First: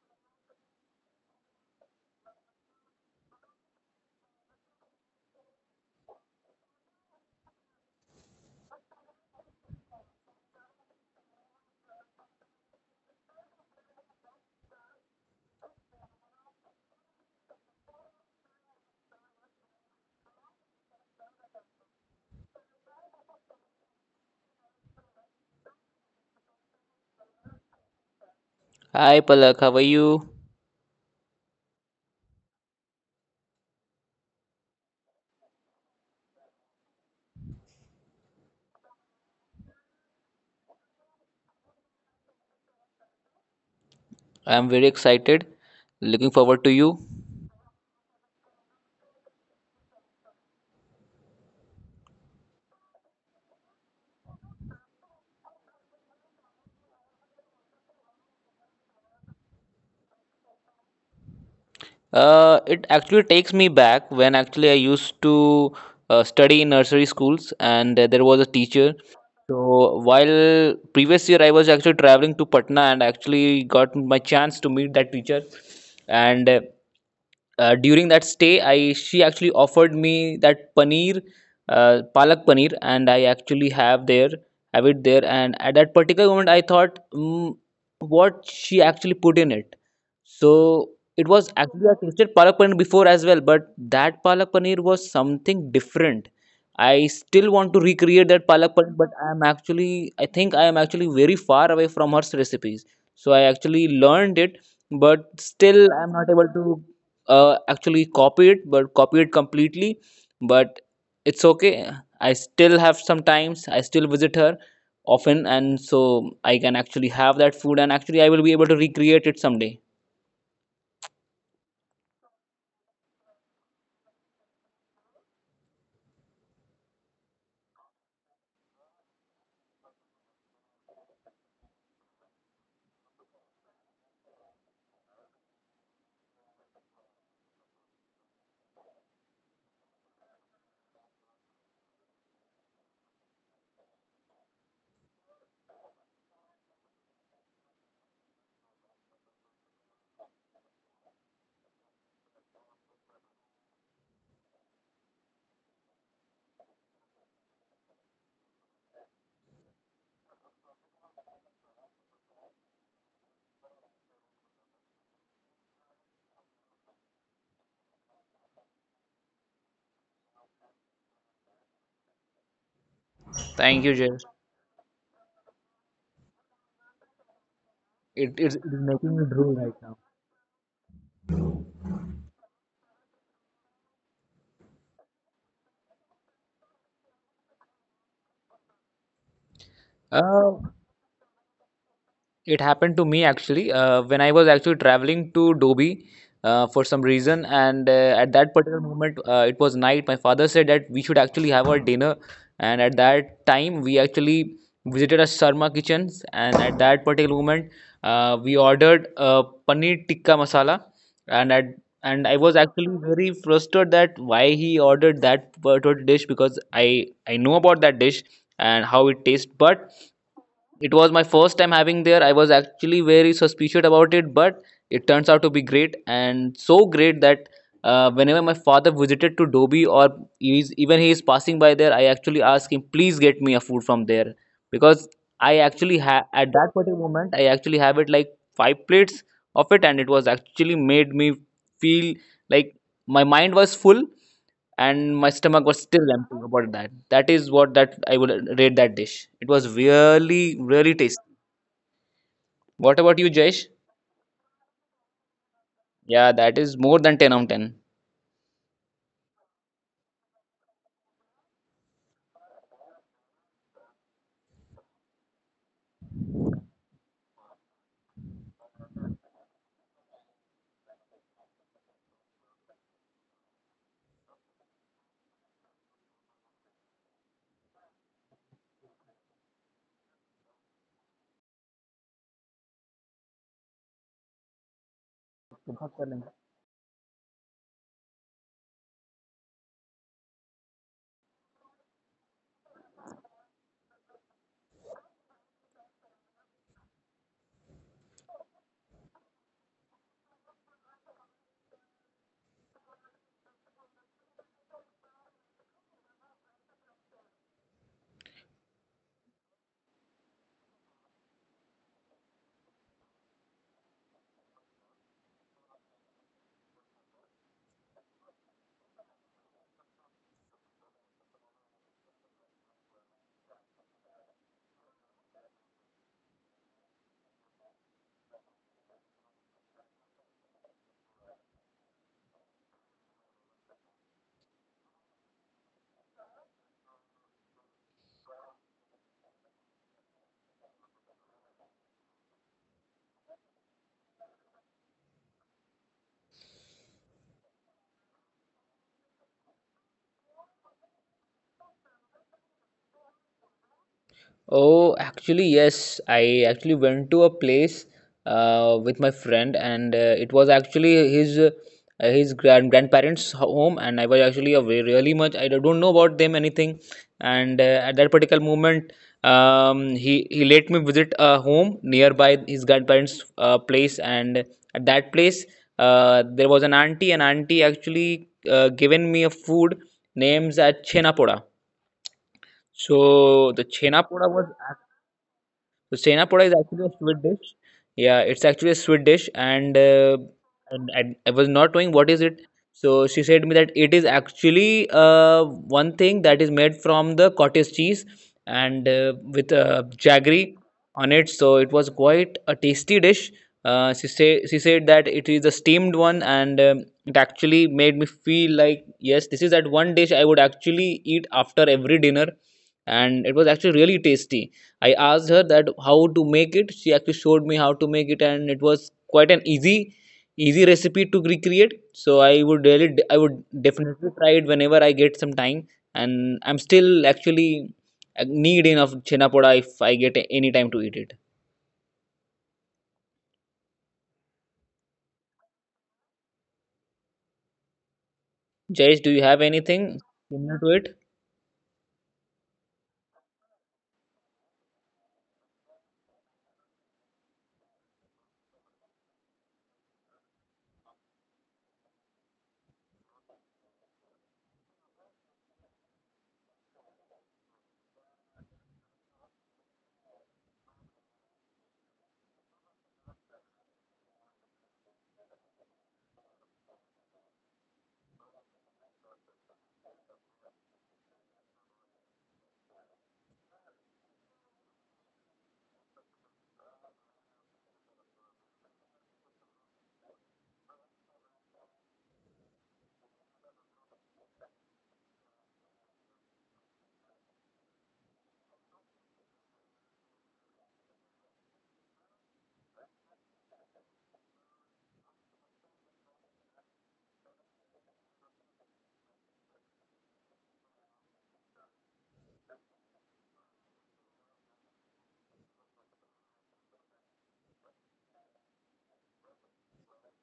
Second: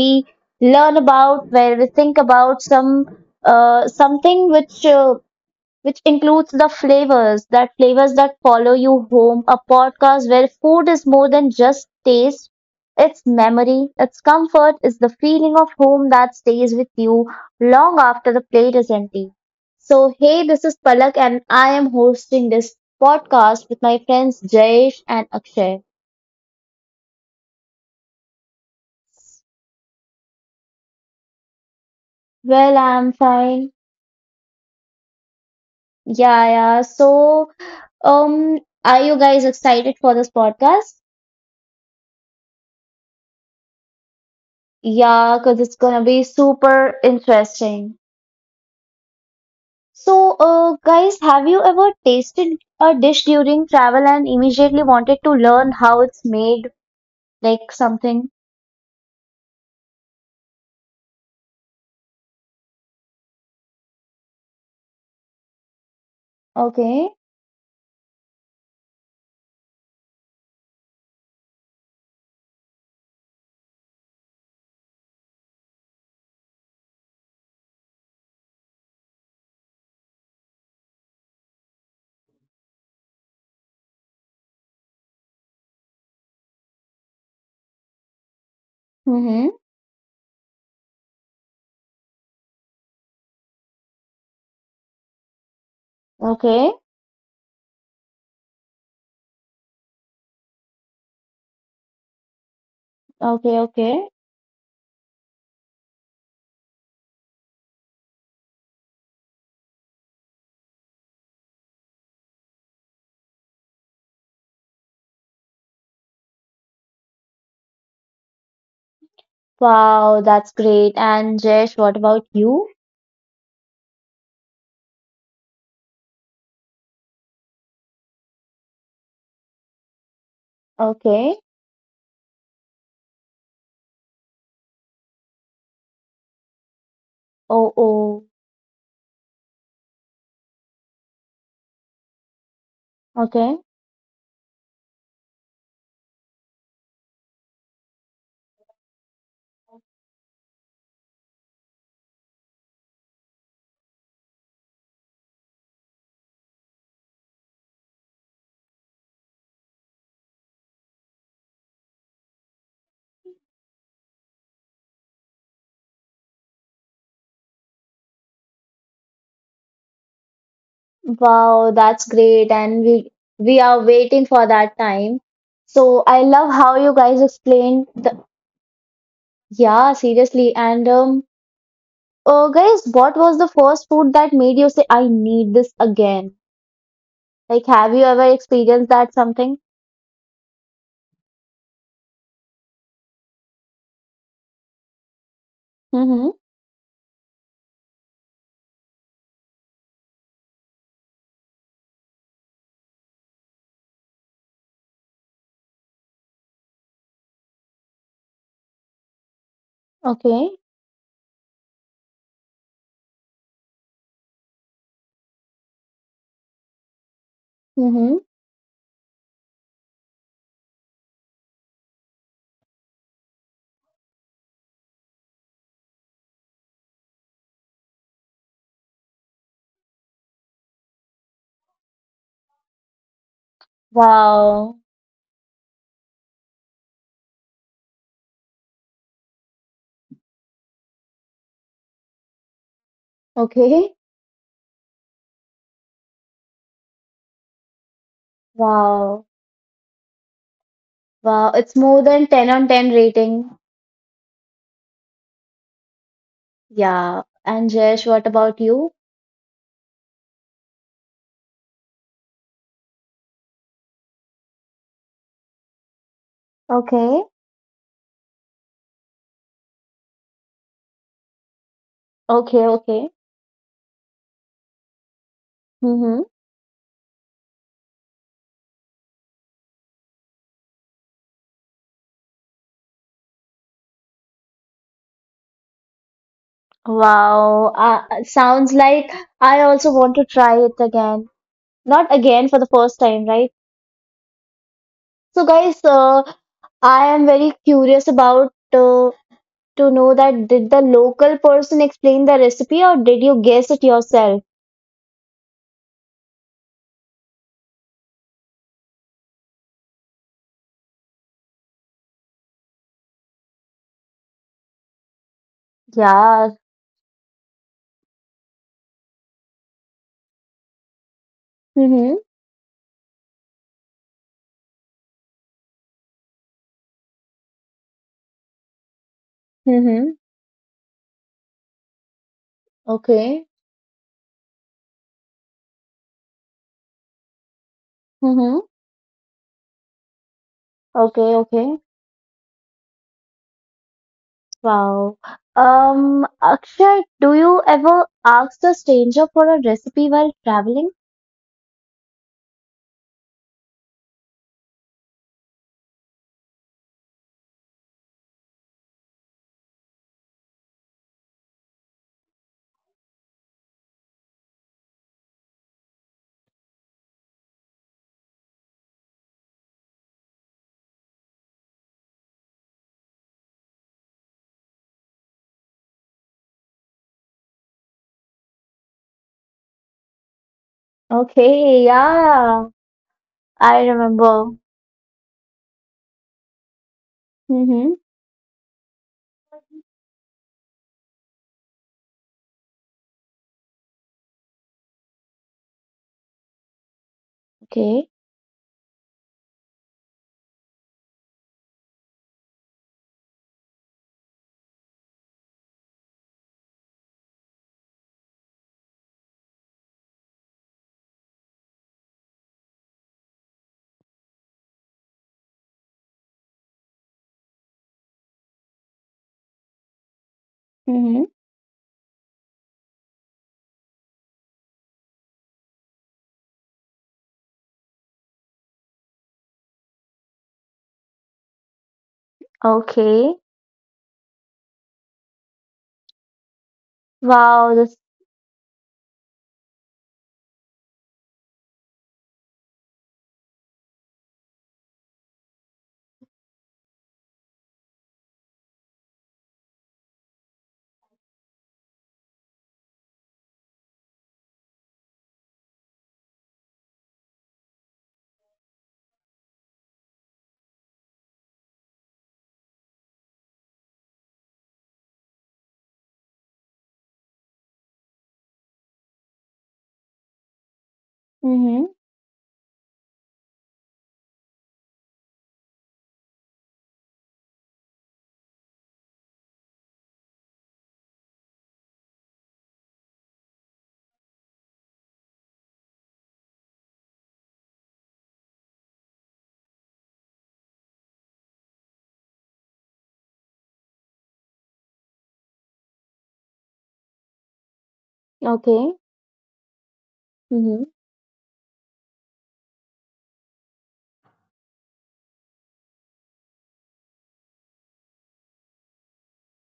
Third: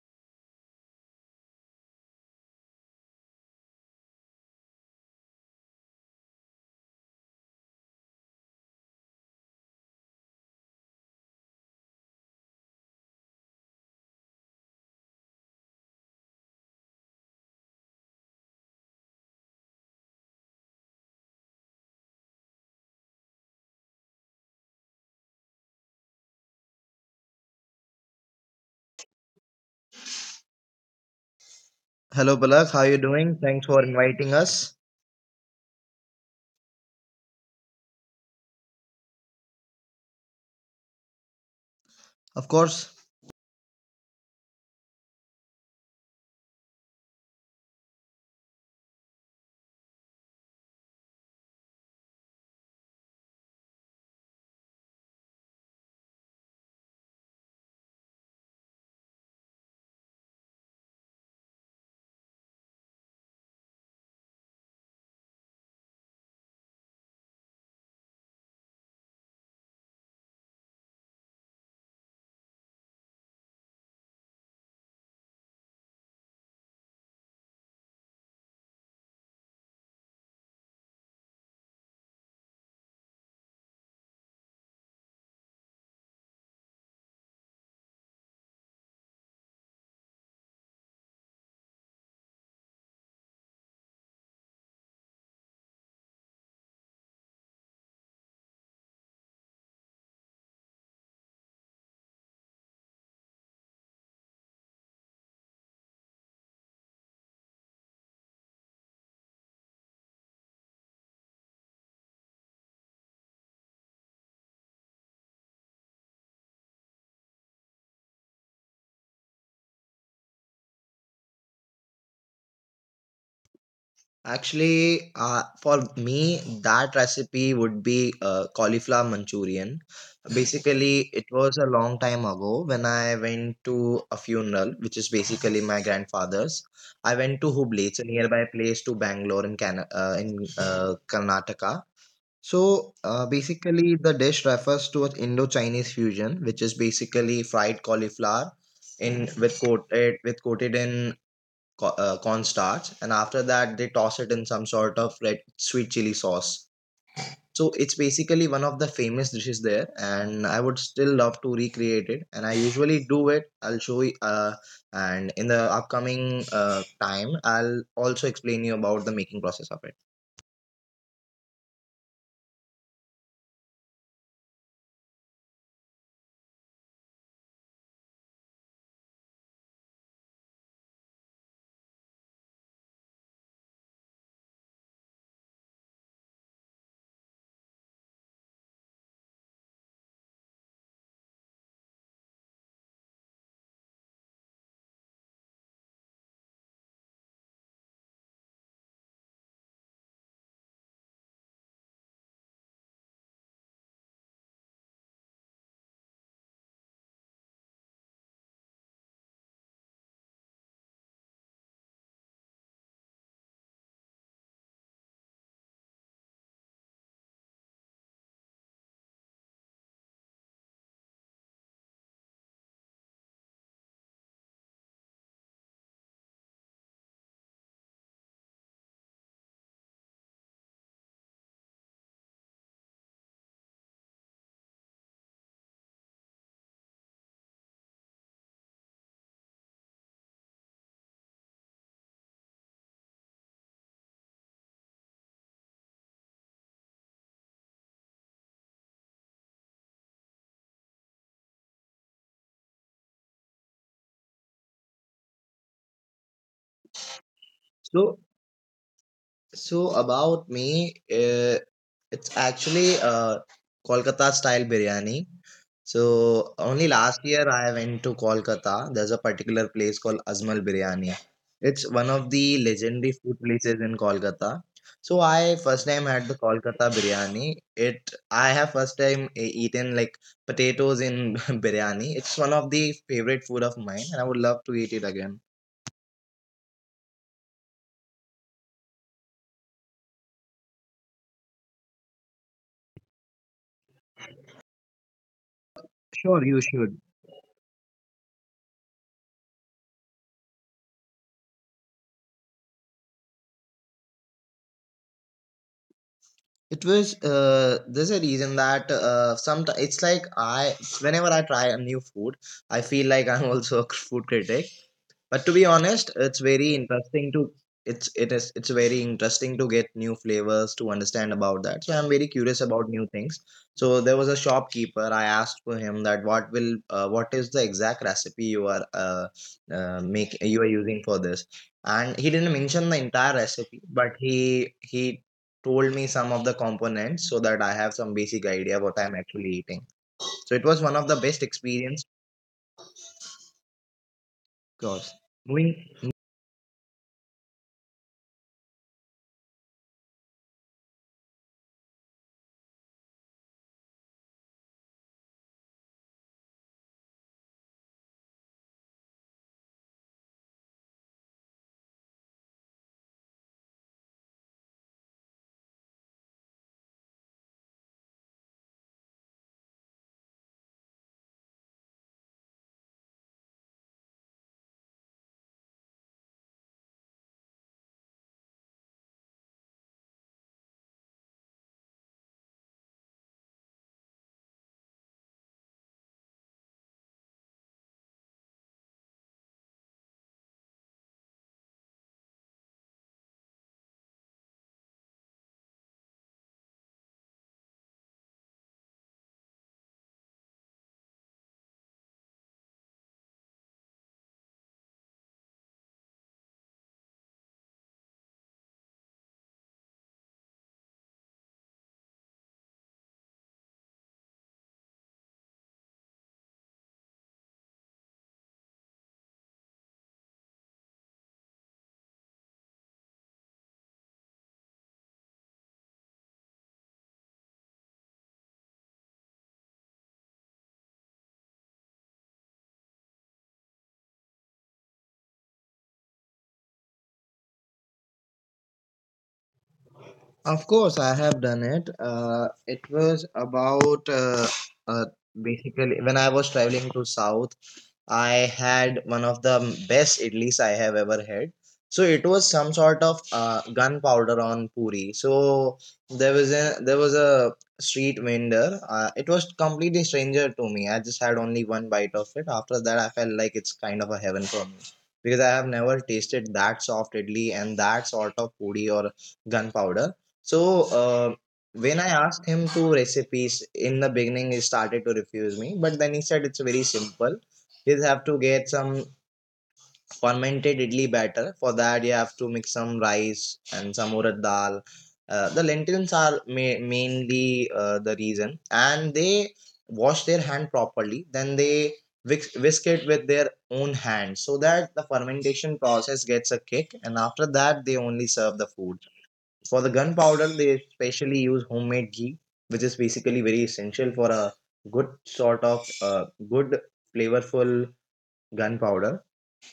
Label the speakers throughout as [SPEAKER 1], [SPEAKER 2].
[SPEAKER 1] we learn about, where we think about something which includes the flavors that follow you home, a podcast where food is more than just taste. It's memory, it's comfort, it's the feeling of home that stays with you long after the plate is empty. So, hey, this is Palak, and I am hosting this podcast with my friends Jayesh and Akshay.
[SPEAKER 2] Hi Palak, how are you?
[SPEAKER 3] Hello, Palak. How
[SPEAKER 1] Well,
[SPEAKER 3] you
[SPEAKER 1] I'm
[SPEAKER 3] doing? Thanks for
[SPEAKER 1] fine.
[SPEAKER 3] inviting us.
[SPEAKER 1] Yeah, yeah. So, um, are you guys excited for this podcast?
[SPEAKER 3] Of course.
[SPEAKER 2] I'm very
[SPEAKER 1] Yeah,
[SPEAKER 2] excited.
[SPEAKER 1] because it's gonna be
[SPEAKER 2] Looking forward to you.
[SPEAKER 1] super interesting. So, guys, have you ever tasted a dish during travel and immediately wanted to learn how it's made, like something?
[SPEAKER 2] It actually takes me back when actually I used to study in nursery
[SPEAKER 1] Okay.
[SPEAKER 2] schools, and there was a teacher. So while previous year I was actually traveling to Patna and actually got my chance to meet that teacher, and during that stay I she actually offered me that paneer palak paneer, and I actually have it there. And at that particular moment, I thought, what she actually put in it.
[SPEAKER 1] Mm-hmm.
[SPEAKER 2] So it was actually I tasted palak paneer before as well, but that palak paneer was something different.
[SPEAKER 1] Okay.
[SPEAKER 2] I still want to recreate that palak paneer, but I think I am actually very far away from her recipes. So I
[SPEAKER 1] Okay.
[SPEAKER 2] actually
[SPEAKER 1] Okay.
[SPEAKER 2] learned it, but still I am not able to actually copy it completely, but it's okay. I still have sometimes I still visit her often, and so I can actually have that food, and actually I will be able to recreate it someday.
[SPEAKER 1] Wow, that's great. And Jesh, what about you?
[SPEAKER 3] Actually, for me, that recipe would be cauliflower Manchurian. Basically, it
[SPEAKER 1] Okay.
[SPEAKER 3] was a long time ago when I went to a funeral, which is basically my grandfather's. I went to
[SPEAKER 1] Oh,
[SPEAKER 3] Hubli. It's a
[SPEAKER 1] oh.
[SPEAKER 3] nearby place to Bangalore in, in Karnataka. So
[SPEAKER 1] Okay.
[SPEAKER 3] basically, the dish refers to an Indo-Chinese fusion, which is basically fried cauliflower in with coated in cornstarch, and after that they toss it in some sort of red sweet chili sauce. So it's basically one of the famous dishes there, and I would still love to recreate it. And I usually do it. I'll show you, and in the upcoming time, I'll also explain you about the making process of it.
[SPEAKER 1] Wow, that's great. And we
[SPEAKER 2] Thank you, Jay.
[SPEAKER 1] we are waiting for that time. So I love how you guys
[SPEAKER 2] it
[SPEAKER 1] explained the Yeah, seriously. And guys, what was the first food that made you say, I need this again? Like, have you ever experienced that something?
[SPEAKER 2] Uh, It happened to me actually when I was actually traveling to Dobi
[SPEAKER 1] Mm-hmm.
[SPEAKER 2] for some reason, and at that particular moment, it was night. My father said that we should actually have our dinner, and at that time, we actually visited a Sharma Kitchens, and at that particular moment, we ordered paneer tikka masala,
[SPEAKER 1] Okay.
[SPEAKER 2] and at and I was actually very frustrated that why he ordered that particular dish because I know about that dish and
[SPEAKER 1] Mm-hmm.
[SPEAKER 2] how it tastes, but it was my first time having there. I was actually very suspicious about it, but it turns out to be great, and so great that whenever my father visited to Dobi or even he is passing by there, I actually ask him, please get me a food from there, because I
[SPEAKER 1] Wow.
[SPEAKER 2] actually at that particular moment I actually have it like five plates of it. And it was actually made me feel like my mind was full and
[SPEAKER 1] Okay.
[SPEAKER 2] my stomach was still empty about that. That is what that I would rate that dish. It was really,
[SPEAKER 1] Wow.
[SPEAKER 2] really tasty.
[SPEAKER 1] Wow. It's
[SPEAKER 2] What about
[SPEAKER 1] more
[SPEAKER 2] you,
[SPEAKER 1] than
[SPEAKER 2] Jayesh?
[SPEAKER 1] 10 on 10 rating.
[SPEAKER 2] Yeah, that is more than 10 out of
[SPEAKER 1] Yeah. And Jesh,
[SPEAKER 3] So
[SPEAKER 1] what about you?
[SPEAKER 3] So about me, it's actually Kolkata style biryani. So only last
[SPEAKER 1] Okay.
[SPEAKER 3] year I went to Kolkata. There's a particular place called Azmal Biryani. It's one of the
[SPEAKER 1] Okay.
[SPEAKER 3] legendary
[SPEAKER 1] Okay.
[SPEAKER 3] food places in Kolkata. So I first time had the
[SPEAKER 1] Mm-hmm.
[SPEAKER 3] Kolkata biryani. It I have first time eaten like potatoes in biryani. It's one of the favorite food of mine, and I would love to eat it
[SPEAKER 2] 10.
[SPEAKER 3] again.
[SPEAKER 1] Wow. Sounds like I also want to try it again. Not again for the first time, right? So, guys,
[SPEAKER 3] Sure, you should.
[SPEAKER 1] I am very curious about to know that did the local person explain the recipe or did you guess it yourself?
[SPEAKER 3] It was there's a reason that sometimes it's like I whenever I try a new food, I feel like I'm also a food critic. But to be honest, it's very
[SPEAKER 1] Yeah.
[SPEAKER 3] interesting to it's it is it's very interesting to get new flavors to understand about that. So I'm very curious
[SPEAKER 1] Mm-hmm.
[SPEAKER 3] about new things. So there was a shopkeeper. I asked for him that what is the exact recipe you are make you
[SPEAKER 1] Mm-hmm.
[SPEAKER 3] are using for this, and he didn't mention the entire recipe,
[SPEAKER 1] Okay.
[SPEAKER 3] but he told me some of the components so that I have some basic idea what
[SPEAKER 1] Mm-hmm.
[SPEAKER 3] I'm actually eating. So it was one of the best
[SPEAKER 1] Okay,
[SPEAKER 3] experience.
[SPEAKER 1] okay.
[SPEAKER 3] Of course.
[SPEAKER 1] Wow.
[SPEAKER 3] Moving.
[SPEAKER 1] Akshay, do you ever ask a stranger for a recipe while traveling?
[SPEAKER 2] Oh, actually, yes. I actually went to a place with my friend, and it was actually his grandparents' home, and I was actually away really much. I don't know about them anything, and at that particular moment, he let me visit a home nearby his grandparents' place. And at that place, there was an auntie, and auntie actually given me a food names at Chenapoda.
[SPEAKER 1] Okay,
[SPEAKER 2] So the Chenapoda
[SPEAKER 1] yeah.
[SPEAKER 2] was
[SPEAKER 1] I remember.
[SPEAKER 2] senapoda is actually a sweet dish. Yeah, it's actually a sweet dish,
[SPEAKER 1] Mm-hmm.
[SPEAKER 2] and, and I was not knowing what is it. So she said me that it is actually one thing that is made from the cottage cheese and with
[SPEAKER 1] Okay.
[SPEAKER 2] jaggery on it. So it was quite a tasty dish. She said that it is a steamed one, and it actually made me feel like, yes, this is that one dish I would actually eat after every dinner, and it was actually really tasty. I asked her that how to make it. She actually showed me how to make it, and it was quite an easy recipe to recreate. So
[SPEAKER 1] Mm-hmm.
[SPEAKER 2] I would definitely try it whenever I get some time. And I'm still actually need enough chena poda if I get any time to eat it.
[SPEAKER 1] Okay. Wow, this.
[SPEAKER 2] Jayesh, do you have anything similar to it?
[SPEAKER 3] Of course, I have done it. It was about uh, basically when I was traveling to South, I had one of the best idlis I have ever had. So it was some sort of gunpowder on puri. So there was a street vendor. It was completely stranger to me. I just had only one bite of it. After that, I felt like it's kind of a heaven for me because I have never tasted that soft idli and that sort of puri or gunpowder so
[SPEAKER 1] Mm-hmm.
[SPEAKER 3] when I asked him to recipes in the beginning, he started to refuse me. But then he said it's very simple. You just have to get some fermented idli batter. For that, you have to mix some rice and some urad dal. The lentils are ma- mainly the reason, and they wash their hand properly. Then they whisk, whisk it with their own hand so that the fermentation process gets a kick. And after that, they only serve the food
[SPEAKER 1] Okay.
[SPEAKER 3] for the gunpowder, they
[SPEAKER 1] Mm-hmm.
[SPEAKER 3] especially use homemade ghee, which is basically very essential for a good sort of good flavorful gunpowder.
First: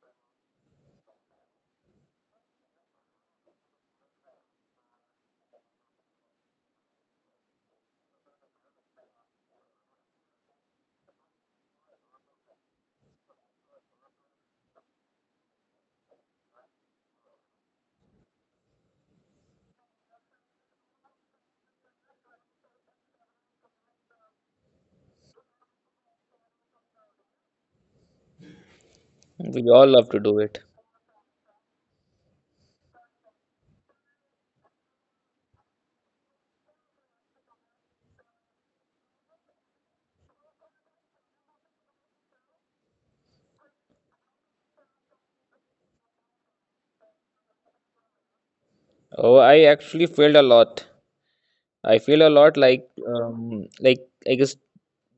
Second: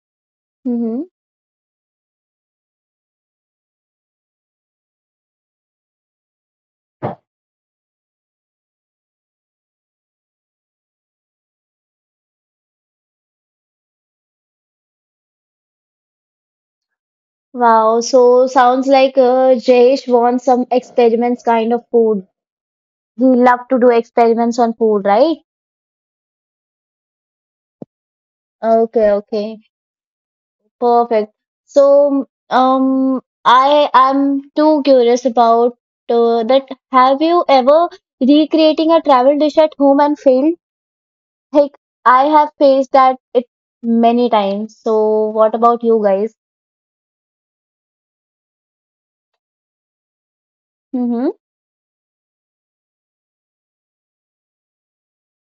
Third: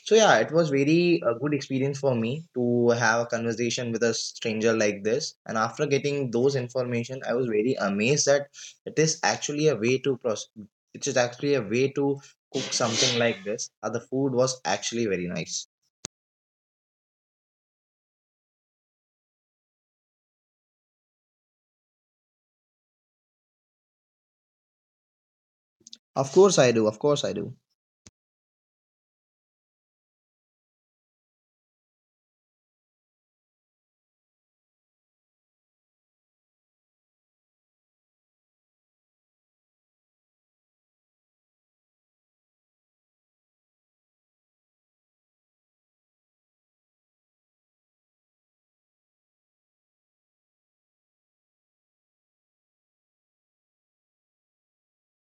[SPEAKER 3] So yeah, it was
[SPEAKER 1] Mm-hmm.
[SPEAKER 3] very a good experience for me to have a conversation with a stranger like this. And after getting those information, I was very amazed that it is actually a way to process. It is actually a way to cook something like this. And the food was actually very nice.
[SPEAKER 1] Wow, so sounds like Jayesh wants some experiments kind of food. He love to do experiments on food, right?
[SPEAKER 3] Of course I do. Of course I do.
[SPEAKER 1] Okay, okay,
[SPEAKER 2] We all love to do it.
[SPEAKER 1] perfect. So, I am too curious about that. Have you ever recreating a travel dish at home and failed? Like I have faced that it many times. So, what about you guys?
[SPEAKER 2] Oh, I actually failed a lot.
[SPEAKER 1] Mm-hmm.
[SPEAKER 2] I feel a lot like I guess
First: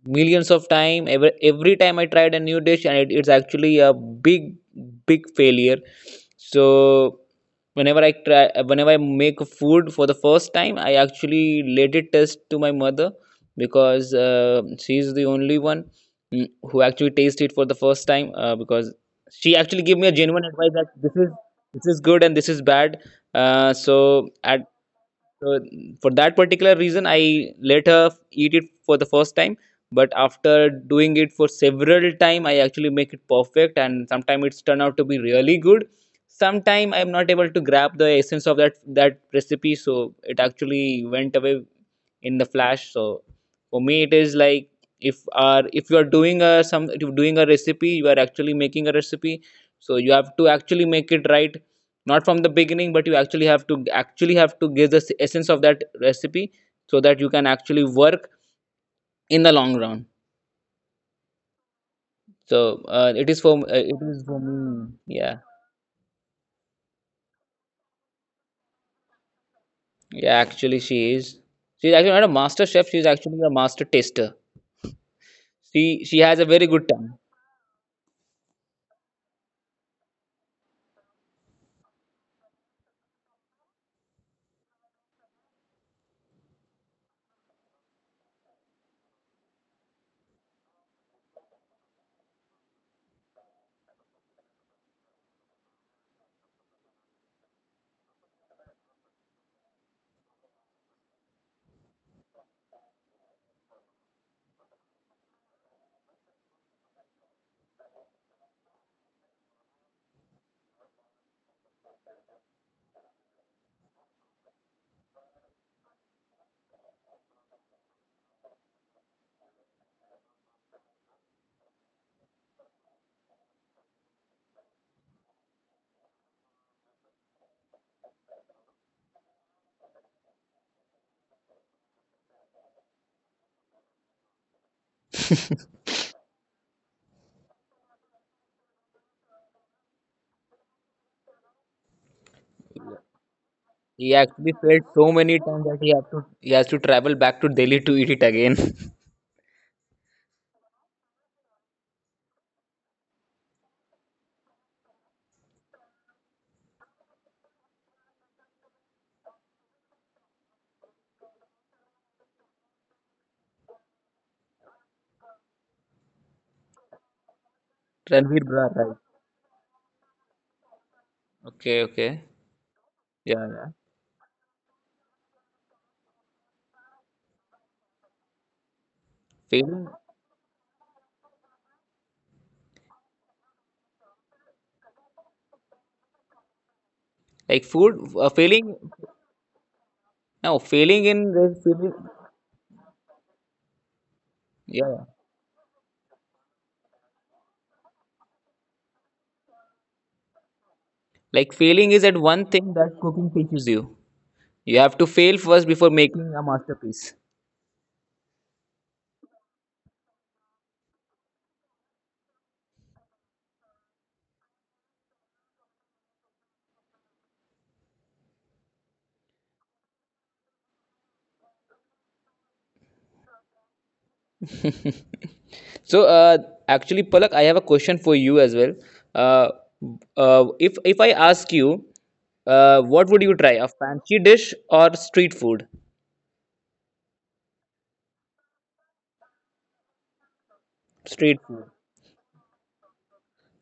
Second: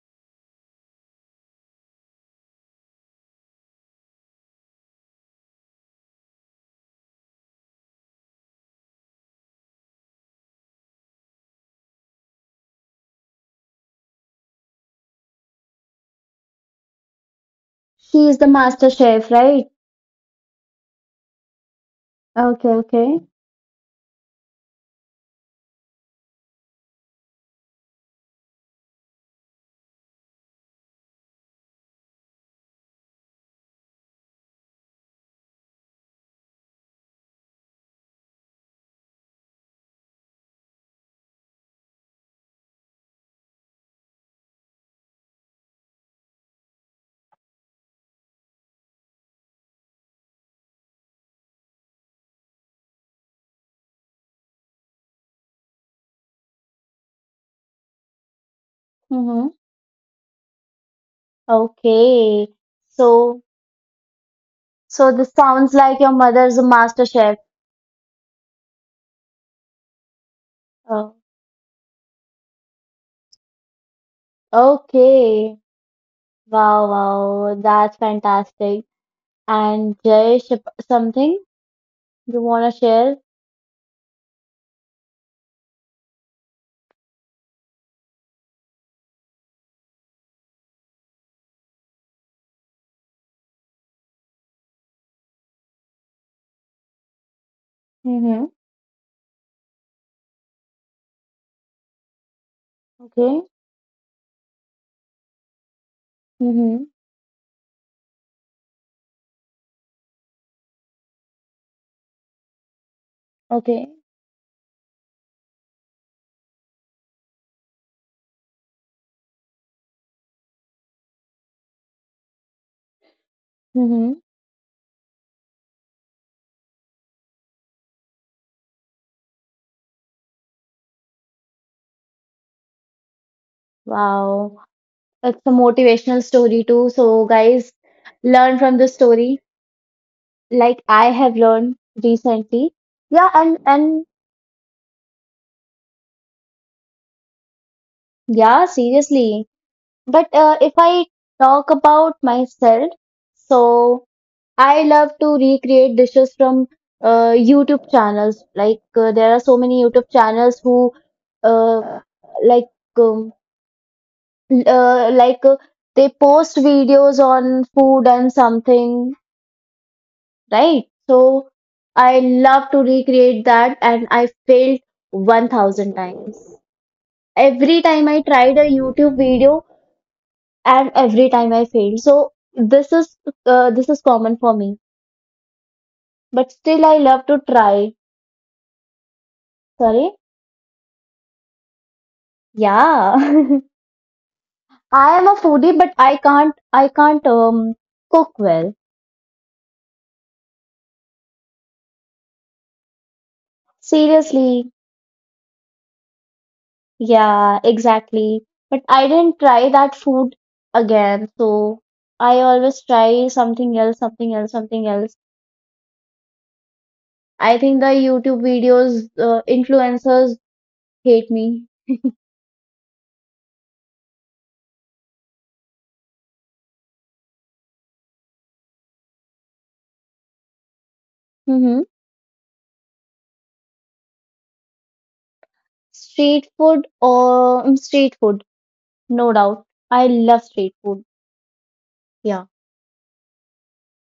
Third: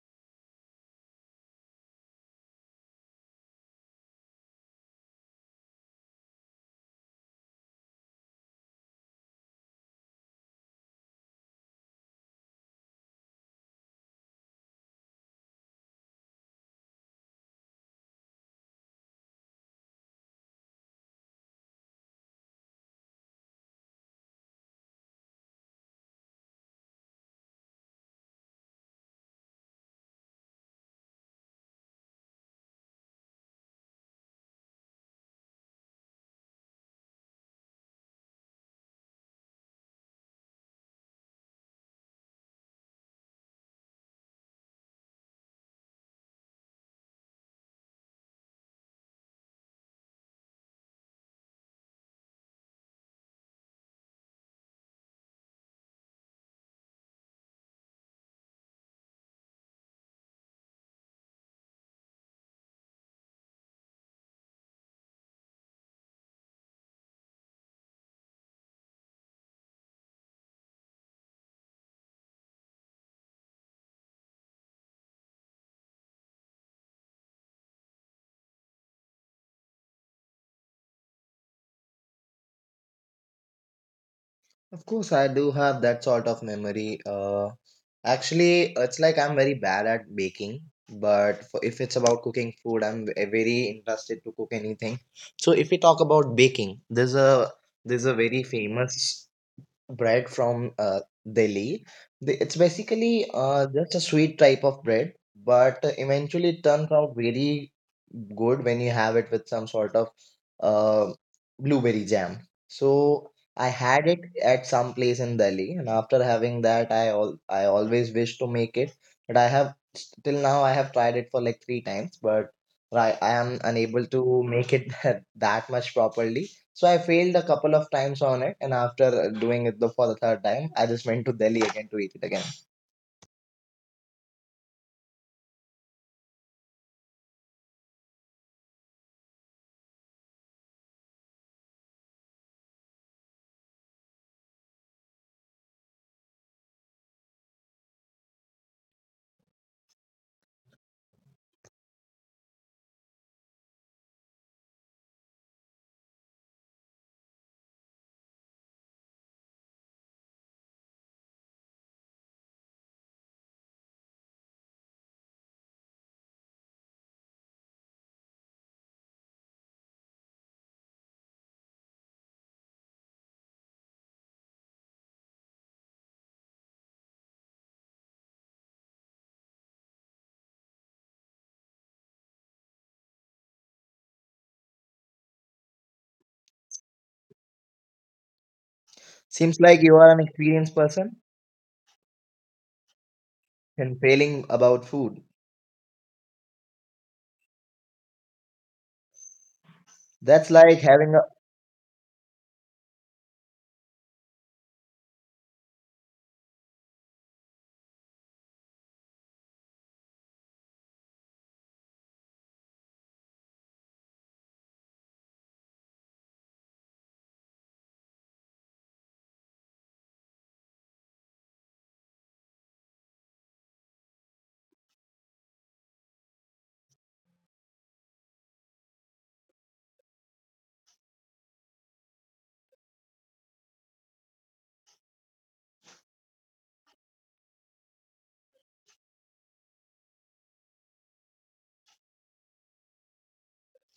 [SPEAKER 2] millions of time. Every every time I tried a new dish, it's actually a big failure. So whenever I make a food for the first time, I actually let it test to my mother, because she's the only one, who actually tasted it for the first
[SPEAKER 1] He is the
[SPEAKER 2] time
[SPEAKER 1] master
[SPEAKER 2] because
[SPEAKER 1] chef, right?
[SPEAKER 2] she actually gave me a genuine advice that this is good and this
[SPEAKER 1] Okay,
[SPEAKER 2] is
[SPEAKER 1] okay.
[SPEAKER 2] bad. Uh, so at so for that particular reason, I later eat it for the first time. But after doing it for several time, I actually make it perfect, and sometimes it's turned out to be really good. Sometime I'm not able to grab the essence of that recipe, so it actually went away in the flash. So for me, it is like if you are doing a some if you're doing a recipe, you are actually making a recipe, so you have to actually make it right, not from the beginning, but you actually have to give the essence of that recipe, so that you can actually work
[SPEAKER 1] Mm-hmm.
[SPEAKER 2] in the long run.
[SPEAKER 1] Okay.
[SPEAKER 2] So
[SPEAKER 1] So,
[SPEAKER 2] it is for me,
[SPEAKER 1] this
[SPEAKER 2] yeah.
[SPEAKER 1] sounds like your mother's a master chef.
[SPEAKER 2] Yeah, actually
[SPEAKER 1] Oh,
[SPEAKER 2] she is. She's actually not a master chef, she's actually a master taster.
[SPEAKER 1] okay.
[SPEAKER 2] She has a very
[SPEAKER 1] Wow,
[SPEAKER 2] good tongue.
[SPEAKER 1] wow. That's fantastic. And Jayesh, something you want to share?
[SPEAKER 3] Of course, I do have that sort of memory. Actually, it's like I'm very bad at baking, but for, if it's about cooking food, I'm very interested to cook anything. So, if we talk about baking, there's a
[SPEAKER 1] Mm-hmm.
[SPEAKER 3] very famous bread from Delhi. It's basically
[SPEAKER 1] Okay.
[SPEAKER 3] just a sweet type of bread, but eventually it
[SPEAKER 1] Mm-hmm.
[SPEAKER 3] turns out very good when you have it with some sort of uh, blueberry jam. So I
[SPEAKER 1] Okay.
[SPEAKER 3] had it at some place in Delhi, and after having that, I always wish to make it, but I have till now I have tried it for like three times, but I am unable
[SPEAKER 1] Mm-hmm.
[SPEAKER 3] to make it that much properly. So I failed a couple of times on it, and after doing it for the third time, I just went to Delhi again to eat it again.
[SPEAKER 1] Wow. It's a motivational story too. So, guys, learn from the story like I have learned recently.
[SPEAKER 2] He
[SPEAKER 1] Yeah,
[SPEAKER 2] actually
[SPEAKER 1] and
[SPEAKER 2] failed
[SPEAKER 1] and
[SPEAKER 2] so many times that he has to travel back to Delhi to eat it again.
[SPEAKER 1] yeah, seriously. But if I talk about myself, so I love to recreate dishes from YouTube channels. Like there are so many YouTube channels who uh, like um, l- uh, like uh, they post videos
[SPEAKER 2] Ranveer
[SPEAKER 1] on
[SPEAKER 2] Bra, right?
[SPEAKER 1] food and something,
[SPEAKER 2] Okay,
[SPEAKER 1] right?
[SPEAKER 2] okay.
[SPEAKER 1] So I
[SPEAKER 2] Yeah, yeah.
[SPEAKER 1] love to recreate that, and I failed 1,000 times. Every time I tried a
[SPEAKER 2] failing
[SPEAKER 1] YouTube video, and every time I fail. So this is common for me. But
[SPEAKER 2] Like
[SPEAKER 1] still, I
[SPEAKER 2] food,
[SPEAKER 1] love to
[SPEAKER 2] failing.
[SPEAKER 1] try.
[SPEAKER 2] No,
[SPEAKER 3] Seems like
[SPEAKER 2] failing
[SPEAKER 3] you
[SPEAKER 1] Sorry,
[SPEAKER 2] in
[SPEAKER 3] are an
[SPEAKER 2] this,
[SPEAKER 3] experienced
[SPEAKER 2] failing.
[SPEAKER 3] person
[SPEAKER 1] yeah,
[SPEAKER 2] Yeah, yeah.
[SPEAKER 3] in failing about
[SPEAKER 1] I am
[SPEAKER 3] food.
[SPEAKER 1] a foodie, but I can't cook well.
[SPEAKER 2] Like
[SPEAKER 3] That's like
[SPEAKER 2] failing is at
[SPEAKER 3] having a.
[SPEAKER 2] one thing that cooking teaches you. You have to fail first
[SPEAKER 1] Seriously,
[SPEAKER 2] before making a masterpiece.
[SPEAKER 1] yeah, exactly. But I didn't try that food again, so I always try something else, something else, something else. I think the YouTube videos influencers hate me.
[SPEAKER 2] So, actually, Palak, I have a question for you as well. Uh, if I
[SPEAKER 1] Mm-hmm.
[SPEAKER 2] ask you, what would you try, a fancy dish or street food?
[SPEAKER 1] Street food or street food. No doubt. I love street food.
[SPEAKER 2] Street food.
[SPEAKER 1] Yeah.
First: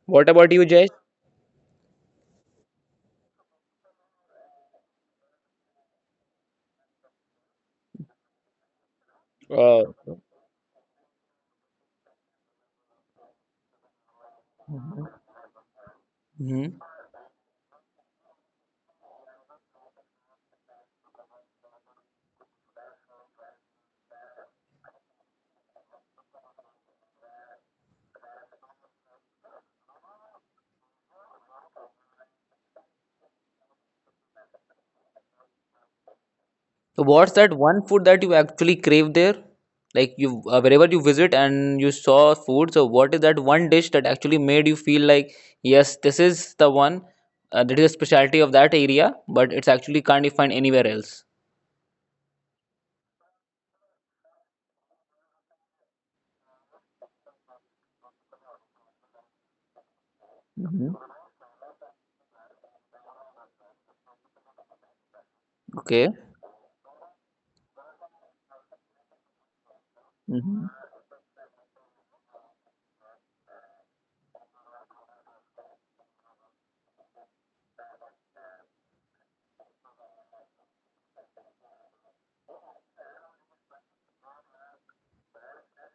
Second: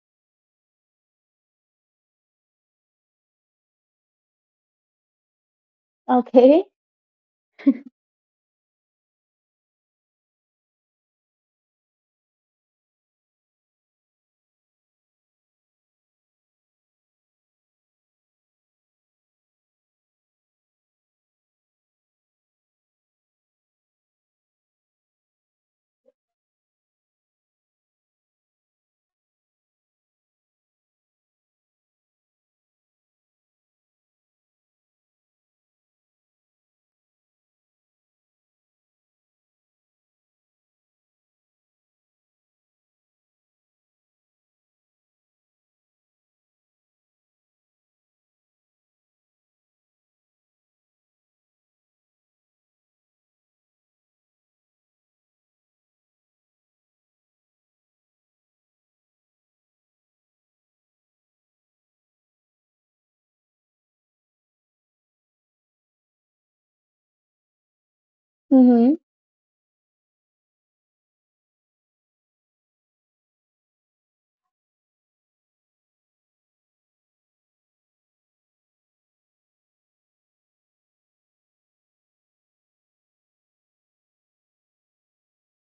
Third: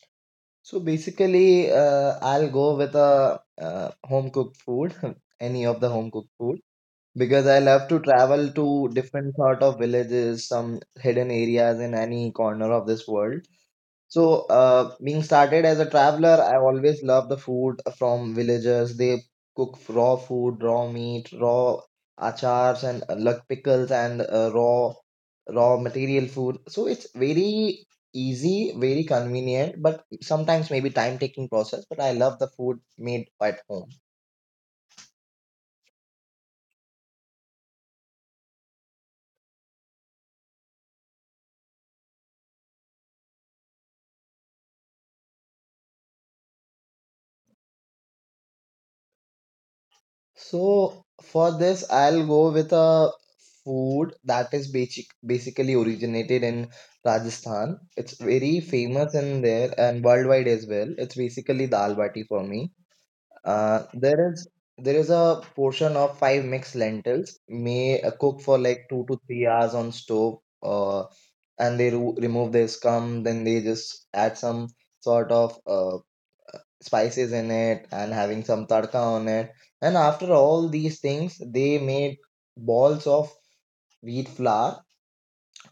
[SPEAKER 2] What about you,
[SPEAKER 3] So
[SPEAKER 2] Jay?
[SPEAKER 3] basically, I'll go with a home cooked food, any of the home cooked food,
[SPEAKER 1] Okay.
[SPEAKER 3] because I love to travel to different sort of
[SPEAKER 2] Uh,
[SPEAKER 3] villages, some hidden areas in any corner of this world. So, being started as a traveler, I
[SPEAKER 2] Mhm.
[SPEAKER 3] always love the food from villagers. They cook raw food, raw meat, raw achars, and like pickles and raw material food. So it's very easy, very convenient, but sometimes maybe time taking process. But I love the food made at home.
[SPEAKER 2] So, what's that one food that you actually crave there? Like you, wherever you visit and you saw food. So, what is that one dish that actually made you feel like, yes, this is the one that is a specialty of that area, but it's actually can't be find anywhere else.
[SPEAKER 3] So for this, I'll go with a food that is basically originated in Rajasthan. It's very famous in there and worldwide
[SPEAKER 2] Mhm.
[SPEAKER 3] as well. It's basically dal bati for me. Uh, there is there is a
[SPEAKER 2] Okay.
[SPEAKER 3] portion of five mixed lentils may cook for
[SPEAKER 1] Mm-hmm.
[SPEAKER 3] like 2 to 3 hours on
[SPEAKER 2] Mhm.
[SPEAKER 3] stove and they ro remove their scum, then they just add some sort of spices in it and having some tadka on it. And after all these things they made balls of wheat flour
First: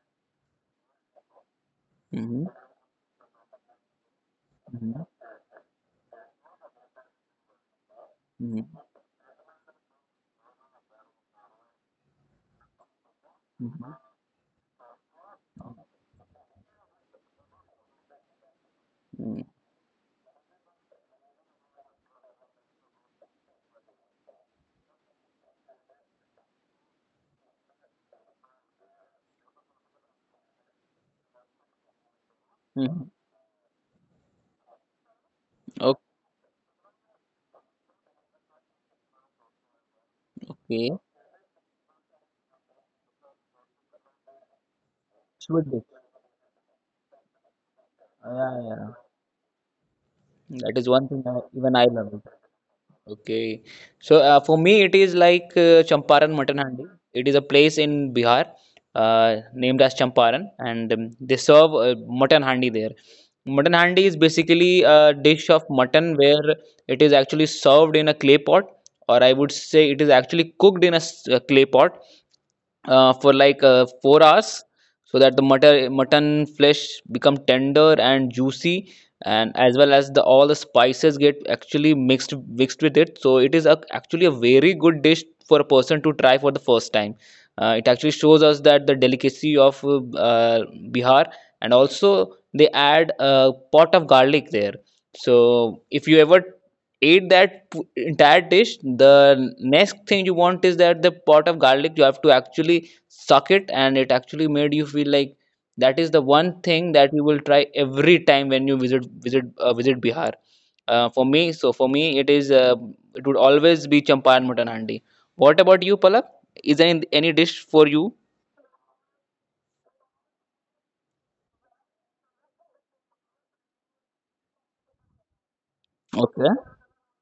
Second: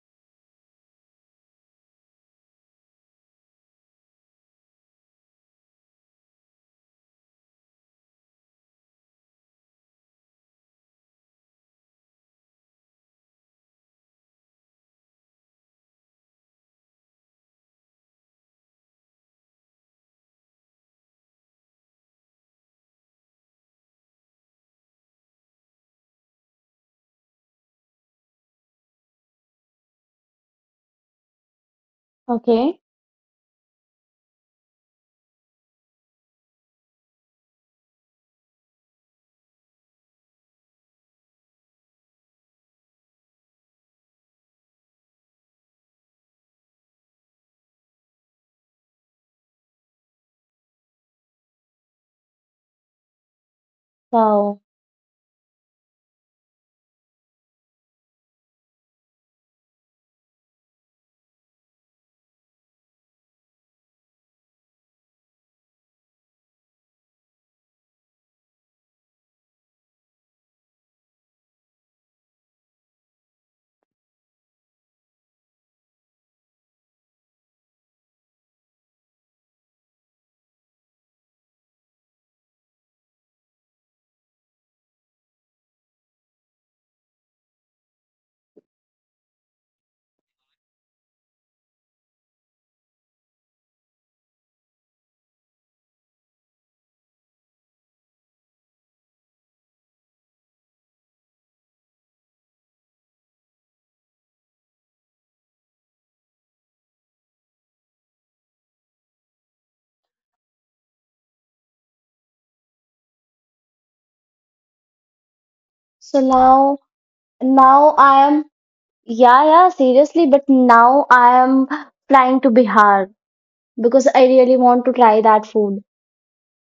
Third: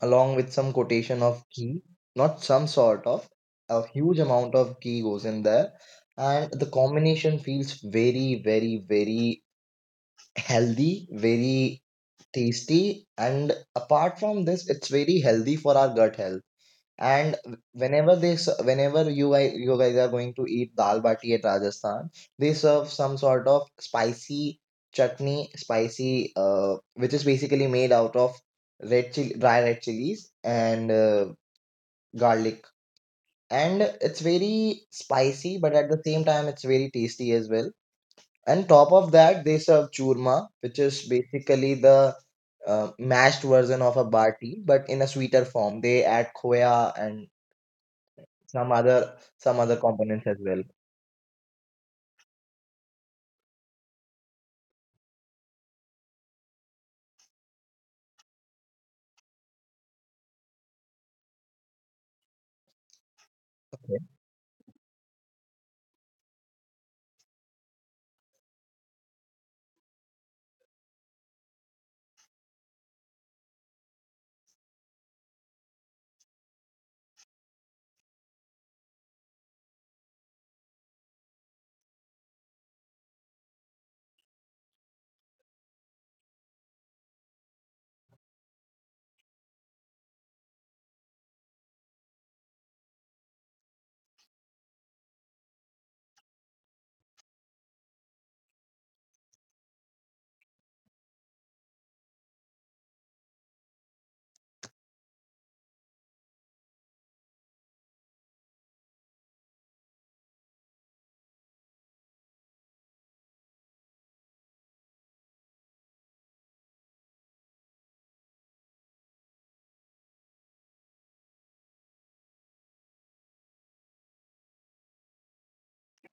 [SPEAKER 3] along with some quotation of ghee, not
[SPEAKER 2] Mm-hmm.
[SPEAKER 3] some sort of, a huge amount of ghee
[SPEAKER 2] Mhm.
[SPEAKER 3] goes in there. And the combination feels very, very, very healthy, very tasty. And
[SPEAKER 2] Mhm.
[SPEAKER 3] apart from this, it's very healthy for our gut health. And whenever whenever
[SPEAKER 2] Mhm.
[SPEAKER 3] you guys are going to eat dal bati at Rajasthan, they serve some sort of spicy chutney, spicy, which is basically made out of red chili, dry red chilies and garlic.
[SPEAKER 1] Okay.
[SPEAKER 2] Mm-hmm.
[SPEAKER 3] And it's very spicy, but at the same time, it's very tasty as well. And top of that, they serve churma,
[SPEAKER 2] Okay.
[SPEAKER 3] which is basically the mashed version of a barti, but in a sweeter
[SPEAKER 2] Sweet dish.
[SPEAKER 3] form. They add khoya and
[SPEAKER 2] Yeah, yeah.
[SPEAKER 3] some other components as
[SPEAKER 2] That
[SPEAKER 3] well.
[SPEAKER 2] is one thing I, even I love. Okay. So for
[SPEAKER 1] Wow.
[SPEAKER 2] me, it is like Champaran Mutton Handi. It is a place in Bihar named as Champaran, and they serve mutton handi there. Mutton
[SPEAKER 3] Okay.
[SPEAKER 2] handi is basically a dish of mutton where it is actually served in a clay pot, or I would say it is actually cooked in a a clay pot, for like 4 hours, so that the mutton flesh become tender and juicy, and as well as the all the spices get actually mixed with it. So it is a, actually a very good dish for a person to try for the first time. It actually shows us that the delicacy of uh, Bihar. And also they add a pot of garlic there. So if you ever eat entire dish, the next thing you want is that the pot of garlic, you have to actually suck it. And it actually made you feel like that is the one thing that you will try every time when you visit Bihar. For me, it is it would always be Champan mutton handi. What about you, Palak?
[SPEAKER 1] So
[SPEAKER 2] Is there any
[SPEAKER 1] now,
[SPEAKER 2] dish for you?
[SPEAKER 1] I am, yeah, yeah, seriously, but now I am flying to Bihar because I really want to try that food.
[SPEAKER 2] Okay,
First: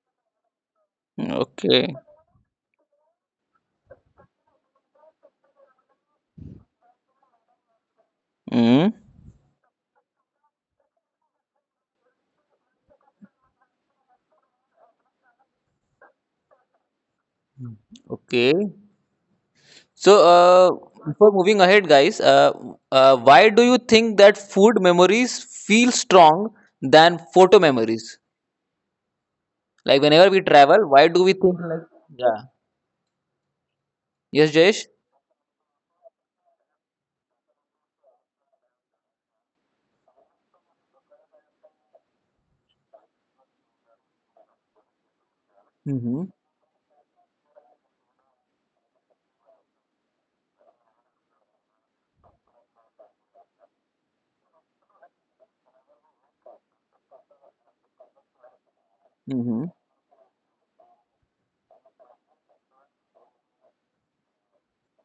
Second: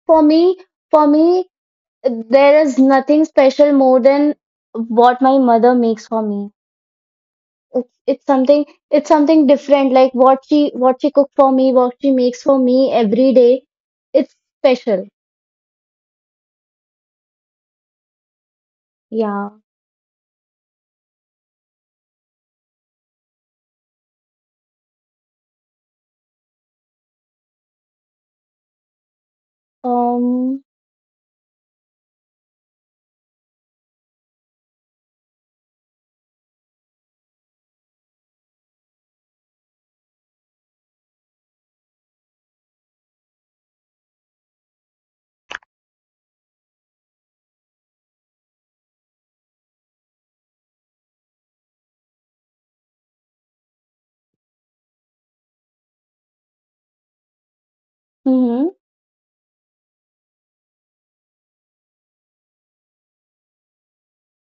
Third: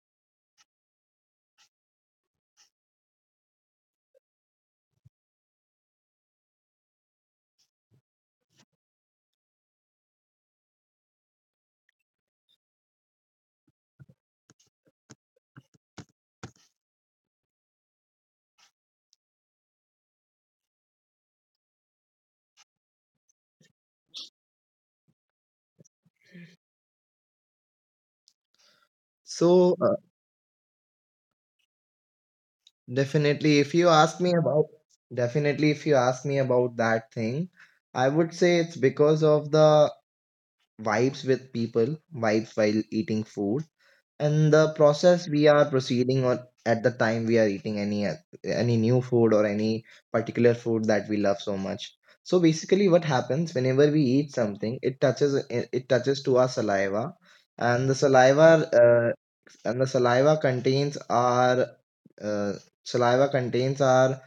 [SPEAKER 1] For me, for me,
[SPEAKER 2] okay.
[SPEAKER 1] there is nothing special more than what my mother makes for me. It's something,
[SPEAKER 2] Mm.
[SPEAKER 1] it's something different. Like what she cook for me, what she makes for me every day. It's special.
[SPEAKER 2] Okay.
[SPEAKER 1] Yeah.
[SPEAKER 2] So, before moving ahead, guys, why do you think that food memories feel strong than photo memories? Like
[SPEAKER 3] So,
[SPEAKER 2] whenever we
[SPEAKER 1] Um,
[SPEAKER 2] travel, why do we think like, yeah?
[SPEAKER 3] definitely if you
[SPEAKER 2] Yes,
[SPEAKER 3] ask me
[SPEAKER 2] Jayesh.
[SPEAKER 3] about definitely if you ask me about that thing, I would say it's because of the vibes with people, vibes while eating food, and the process we are
[SPEAKER 2] Mm-hmm.
[SPEAKER 3] proceeding on at the time we are eating any new food or any particular food that we love so much. So basically what happens whenever we eat something, it it touches to our saliva, and
[SPEAKER 1] hmm
[SPEAKER 2] Mm-hmm.
[SPEAKER 3] uh, the saliva contains our uh, saliva contains our.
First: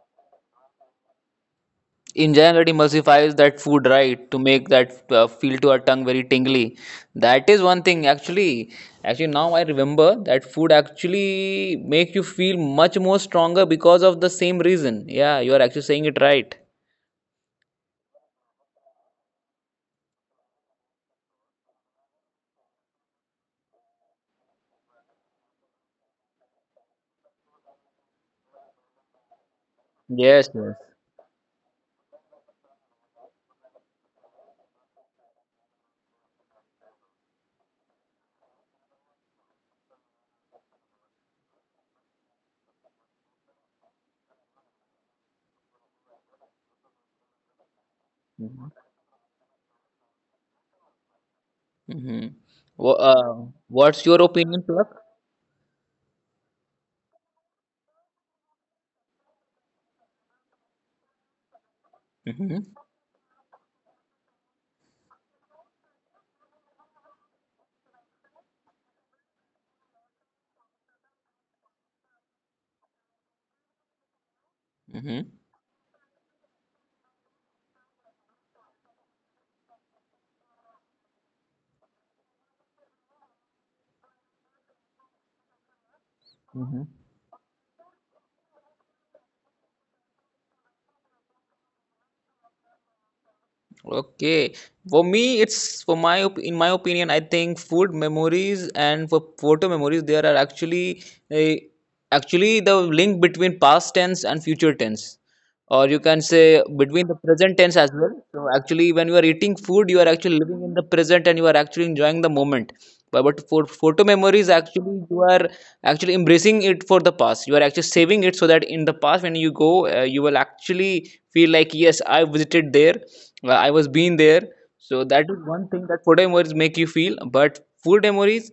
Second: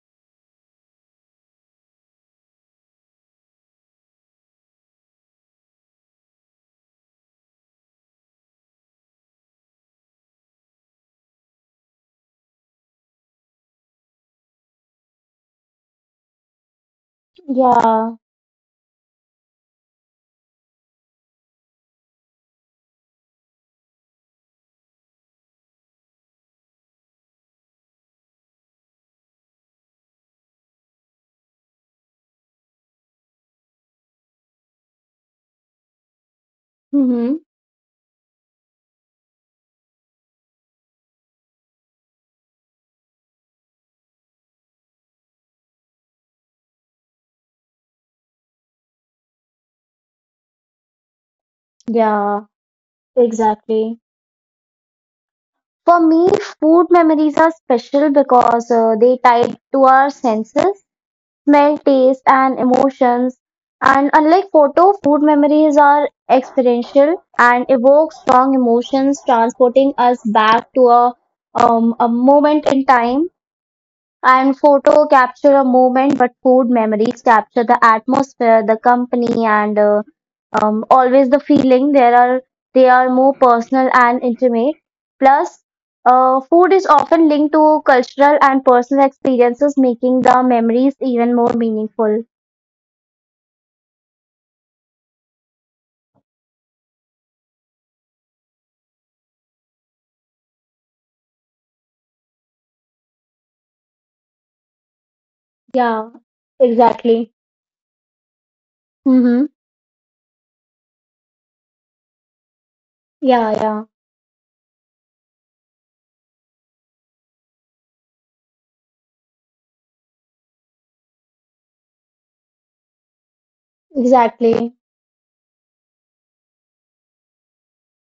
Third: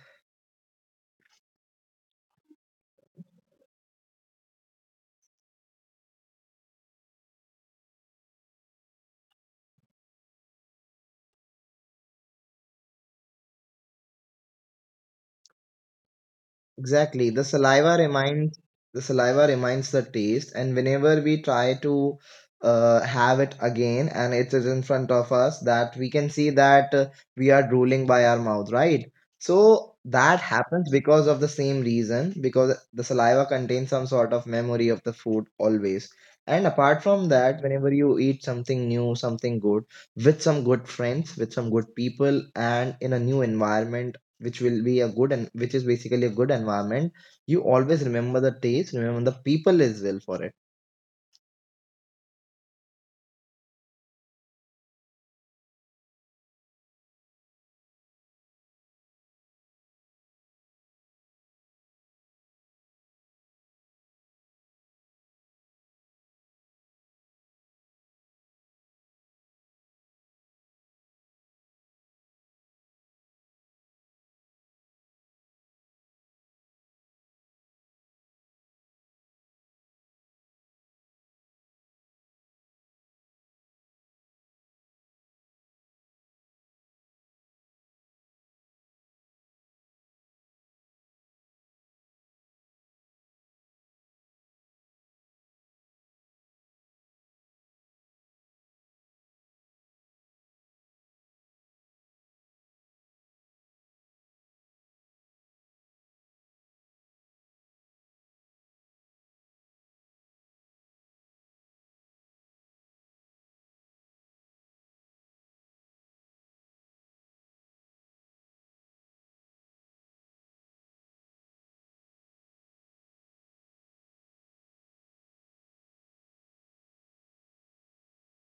[SPEAKER 2] Enjoying it emulsifies that food, right, to make that feel to our tongue very tingly. That is one thing. Actually now I remember that food actually make you feel much more stronger because of the same reason. Yeah, you are actually saying it right.
[SPEAKER 3] Exactly.
[SPEAKER 1] yeah,
[SPEAKER 3] The saliva reminds the taste, and whenever we try to have it again, and it is in front of us, that we can see that we are drooling by our mouth, right? So that
[SPEAKER 2] Yes.
[SPEAKER 3] happens because of the same reason, because the saliva contains some sort of memory of the food always. And apart from
[SPEAKER 1] hmm
[SPEAKER 3] that, whenever you eat something new, something good, with some good friends, with some good people, and in a new environment which will be a good and which is basically a good environment, you always remember the
[SPEAKER 2] Yes.
[SPEAKER 3] taste, remember the people as well for it.
[SPEAKER 2] Mm-hmm.
[SPEAKER 1] yeah,
[SPEAKER 2] What's your
[SPEAKER 1] exactly.
[SPEAKER 2] opinion, Pluck?
[SPEAKER 1] For me, food memories are special because they tied to our senses, smell, taste,
[SPEAKER 2] Mm-hmm.
[SPEAKER 1] and emotions. And unlike photo, food memories are experiential and evoke strong emotions, transporting us back to a moment in time. And
[SPEAKER 2] Mm-hmm.
[SPEAKER 1] photo capture a moment, but food memories capture the atmosphere, the company, and always the feeling. There are they are more personal and intimate. Plus,
[SPEAKER 2] Mm-hmm.
[SPEAKER 1] food is often linked to cultural and personal experiences, making the memories even more meaningful.
[SPEAKER 2] Okay. For me, it's for in my opinion, I think food memories and for photo memories there are actually uh, actually the link between past tense and future tense. Or you can
[SPEAKER 1] Yeah,
[SPEAKER 2] say between the
[SPEAKER 1] exactly.
[SPEAKER 2] present tense as well. So actually, when you are eating
[SPEAKER 1] Mm-hmm.
[SPEAKER 2] food, you are actually living in the present and you are actually enjoying the moment. But for
[SPEAKER 1] Yeah,
[SPEAKER 2] photo
[SPEAKER 1] yeah,
[SPEAKER 2] memories, actually, you are actually embracing it for the past. You are actually saving it so that in the past, when you go, you will actually feel like, yes, I visited there, well, I was been there, so
[SPEAKER 1] exactly.
[SPEAKER 2] that is one thing that photo memories make you feel. But food memories,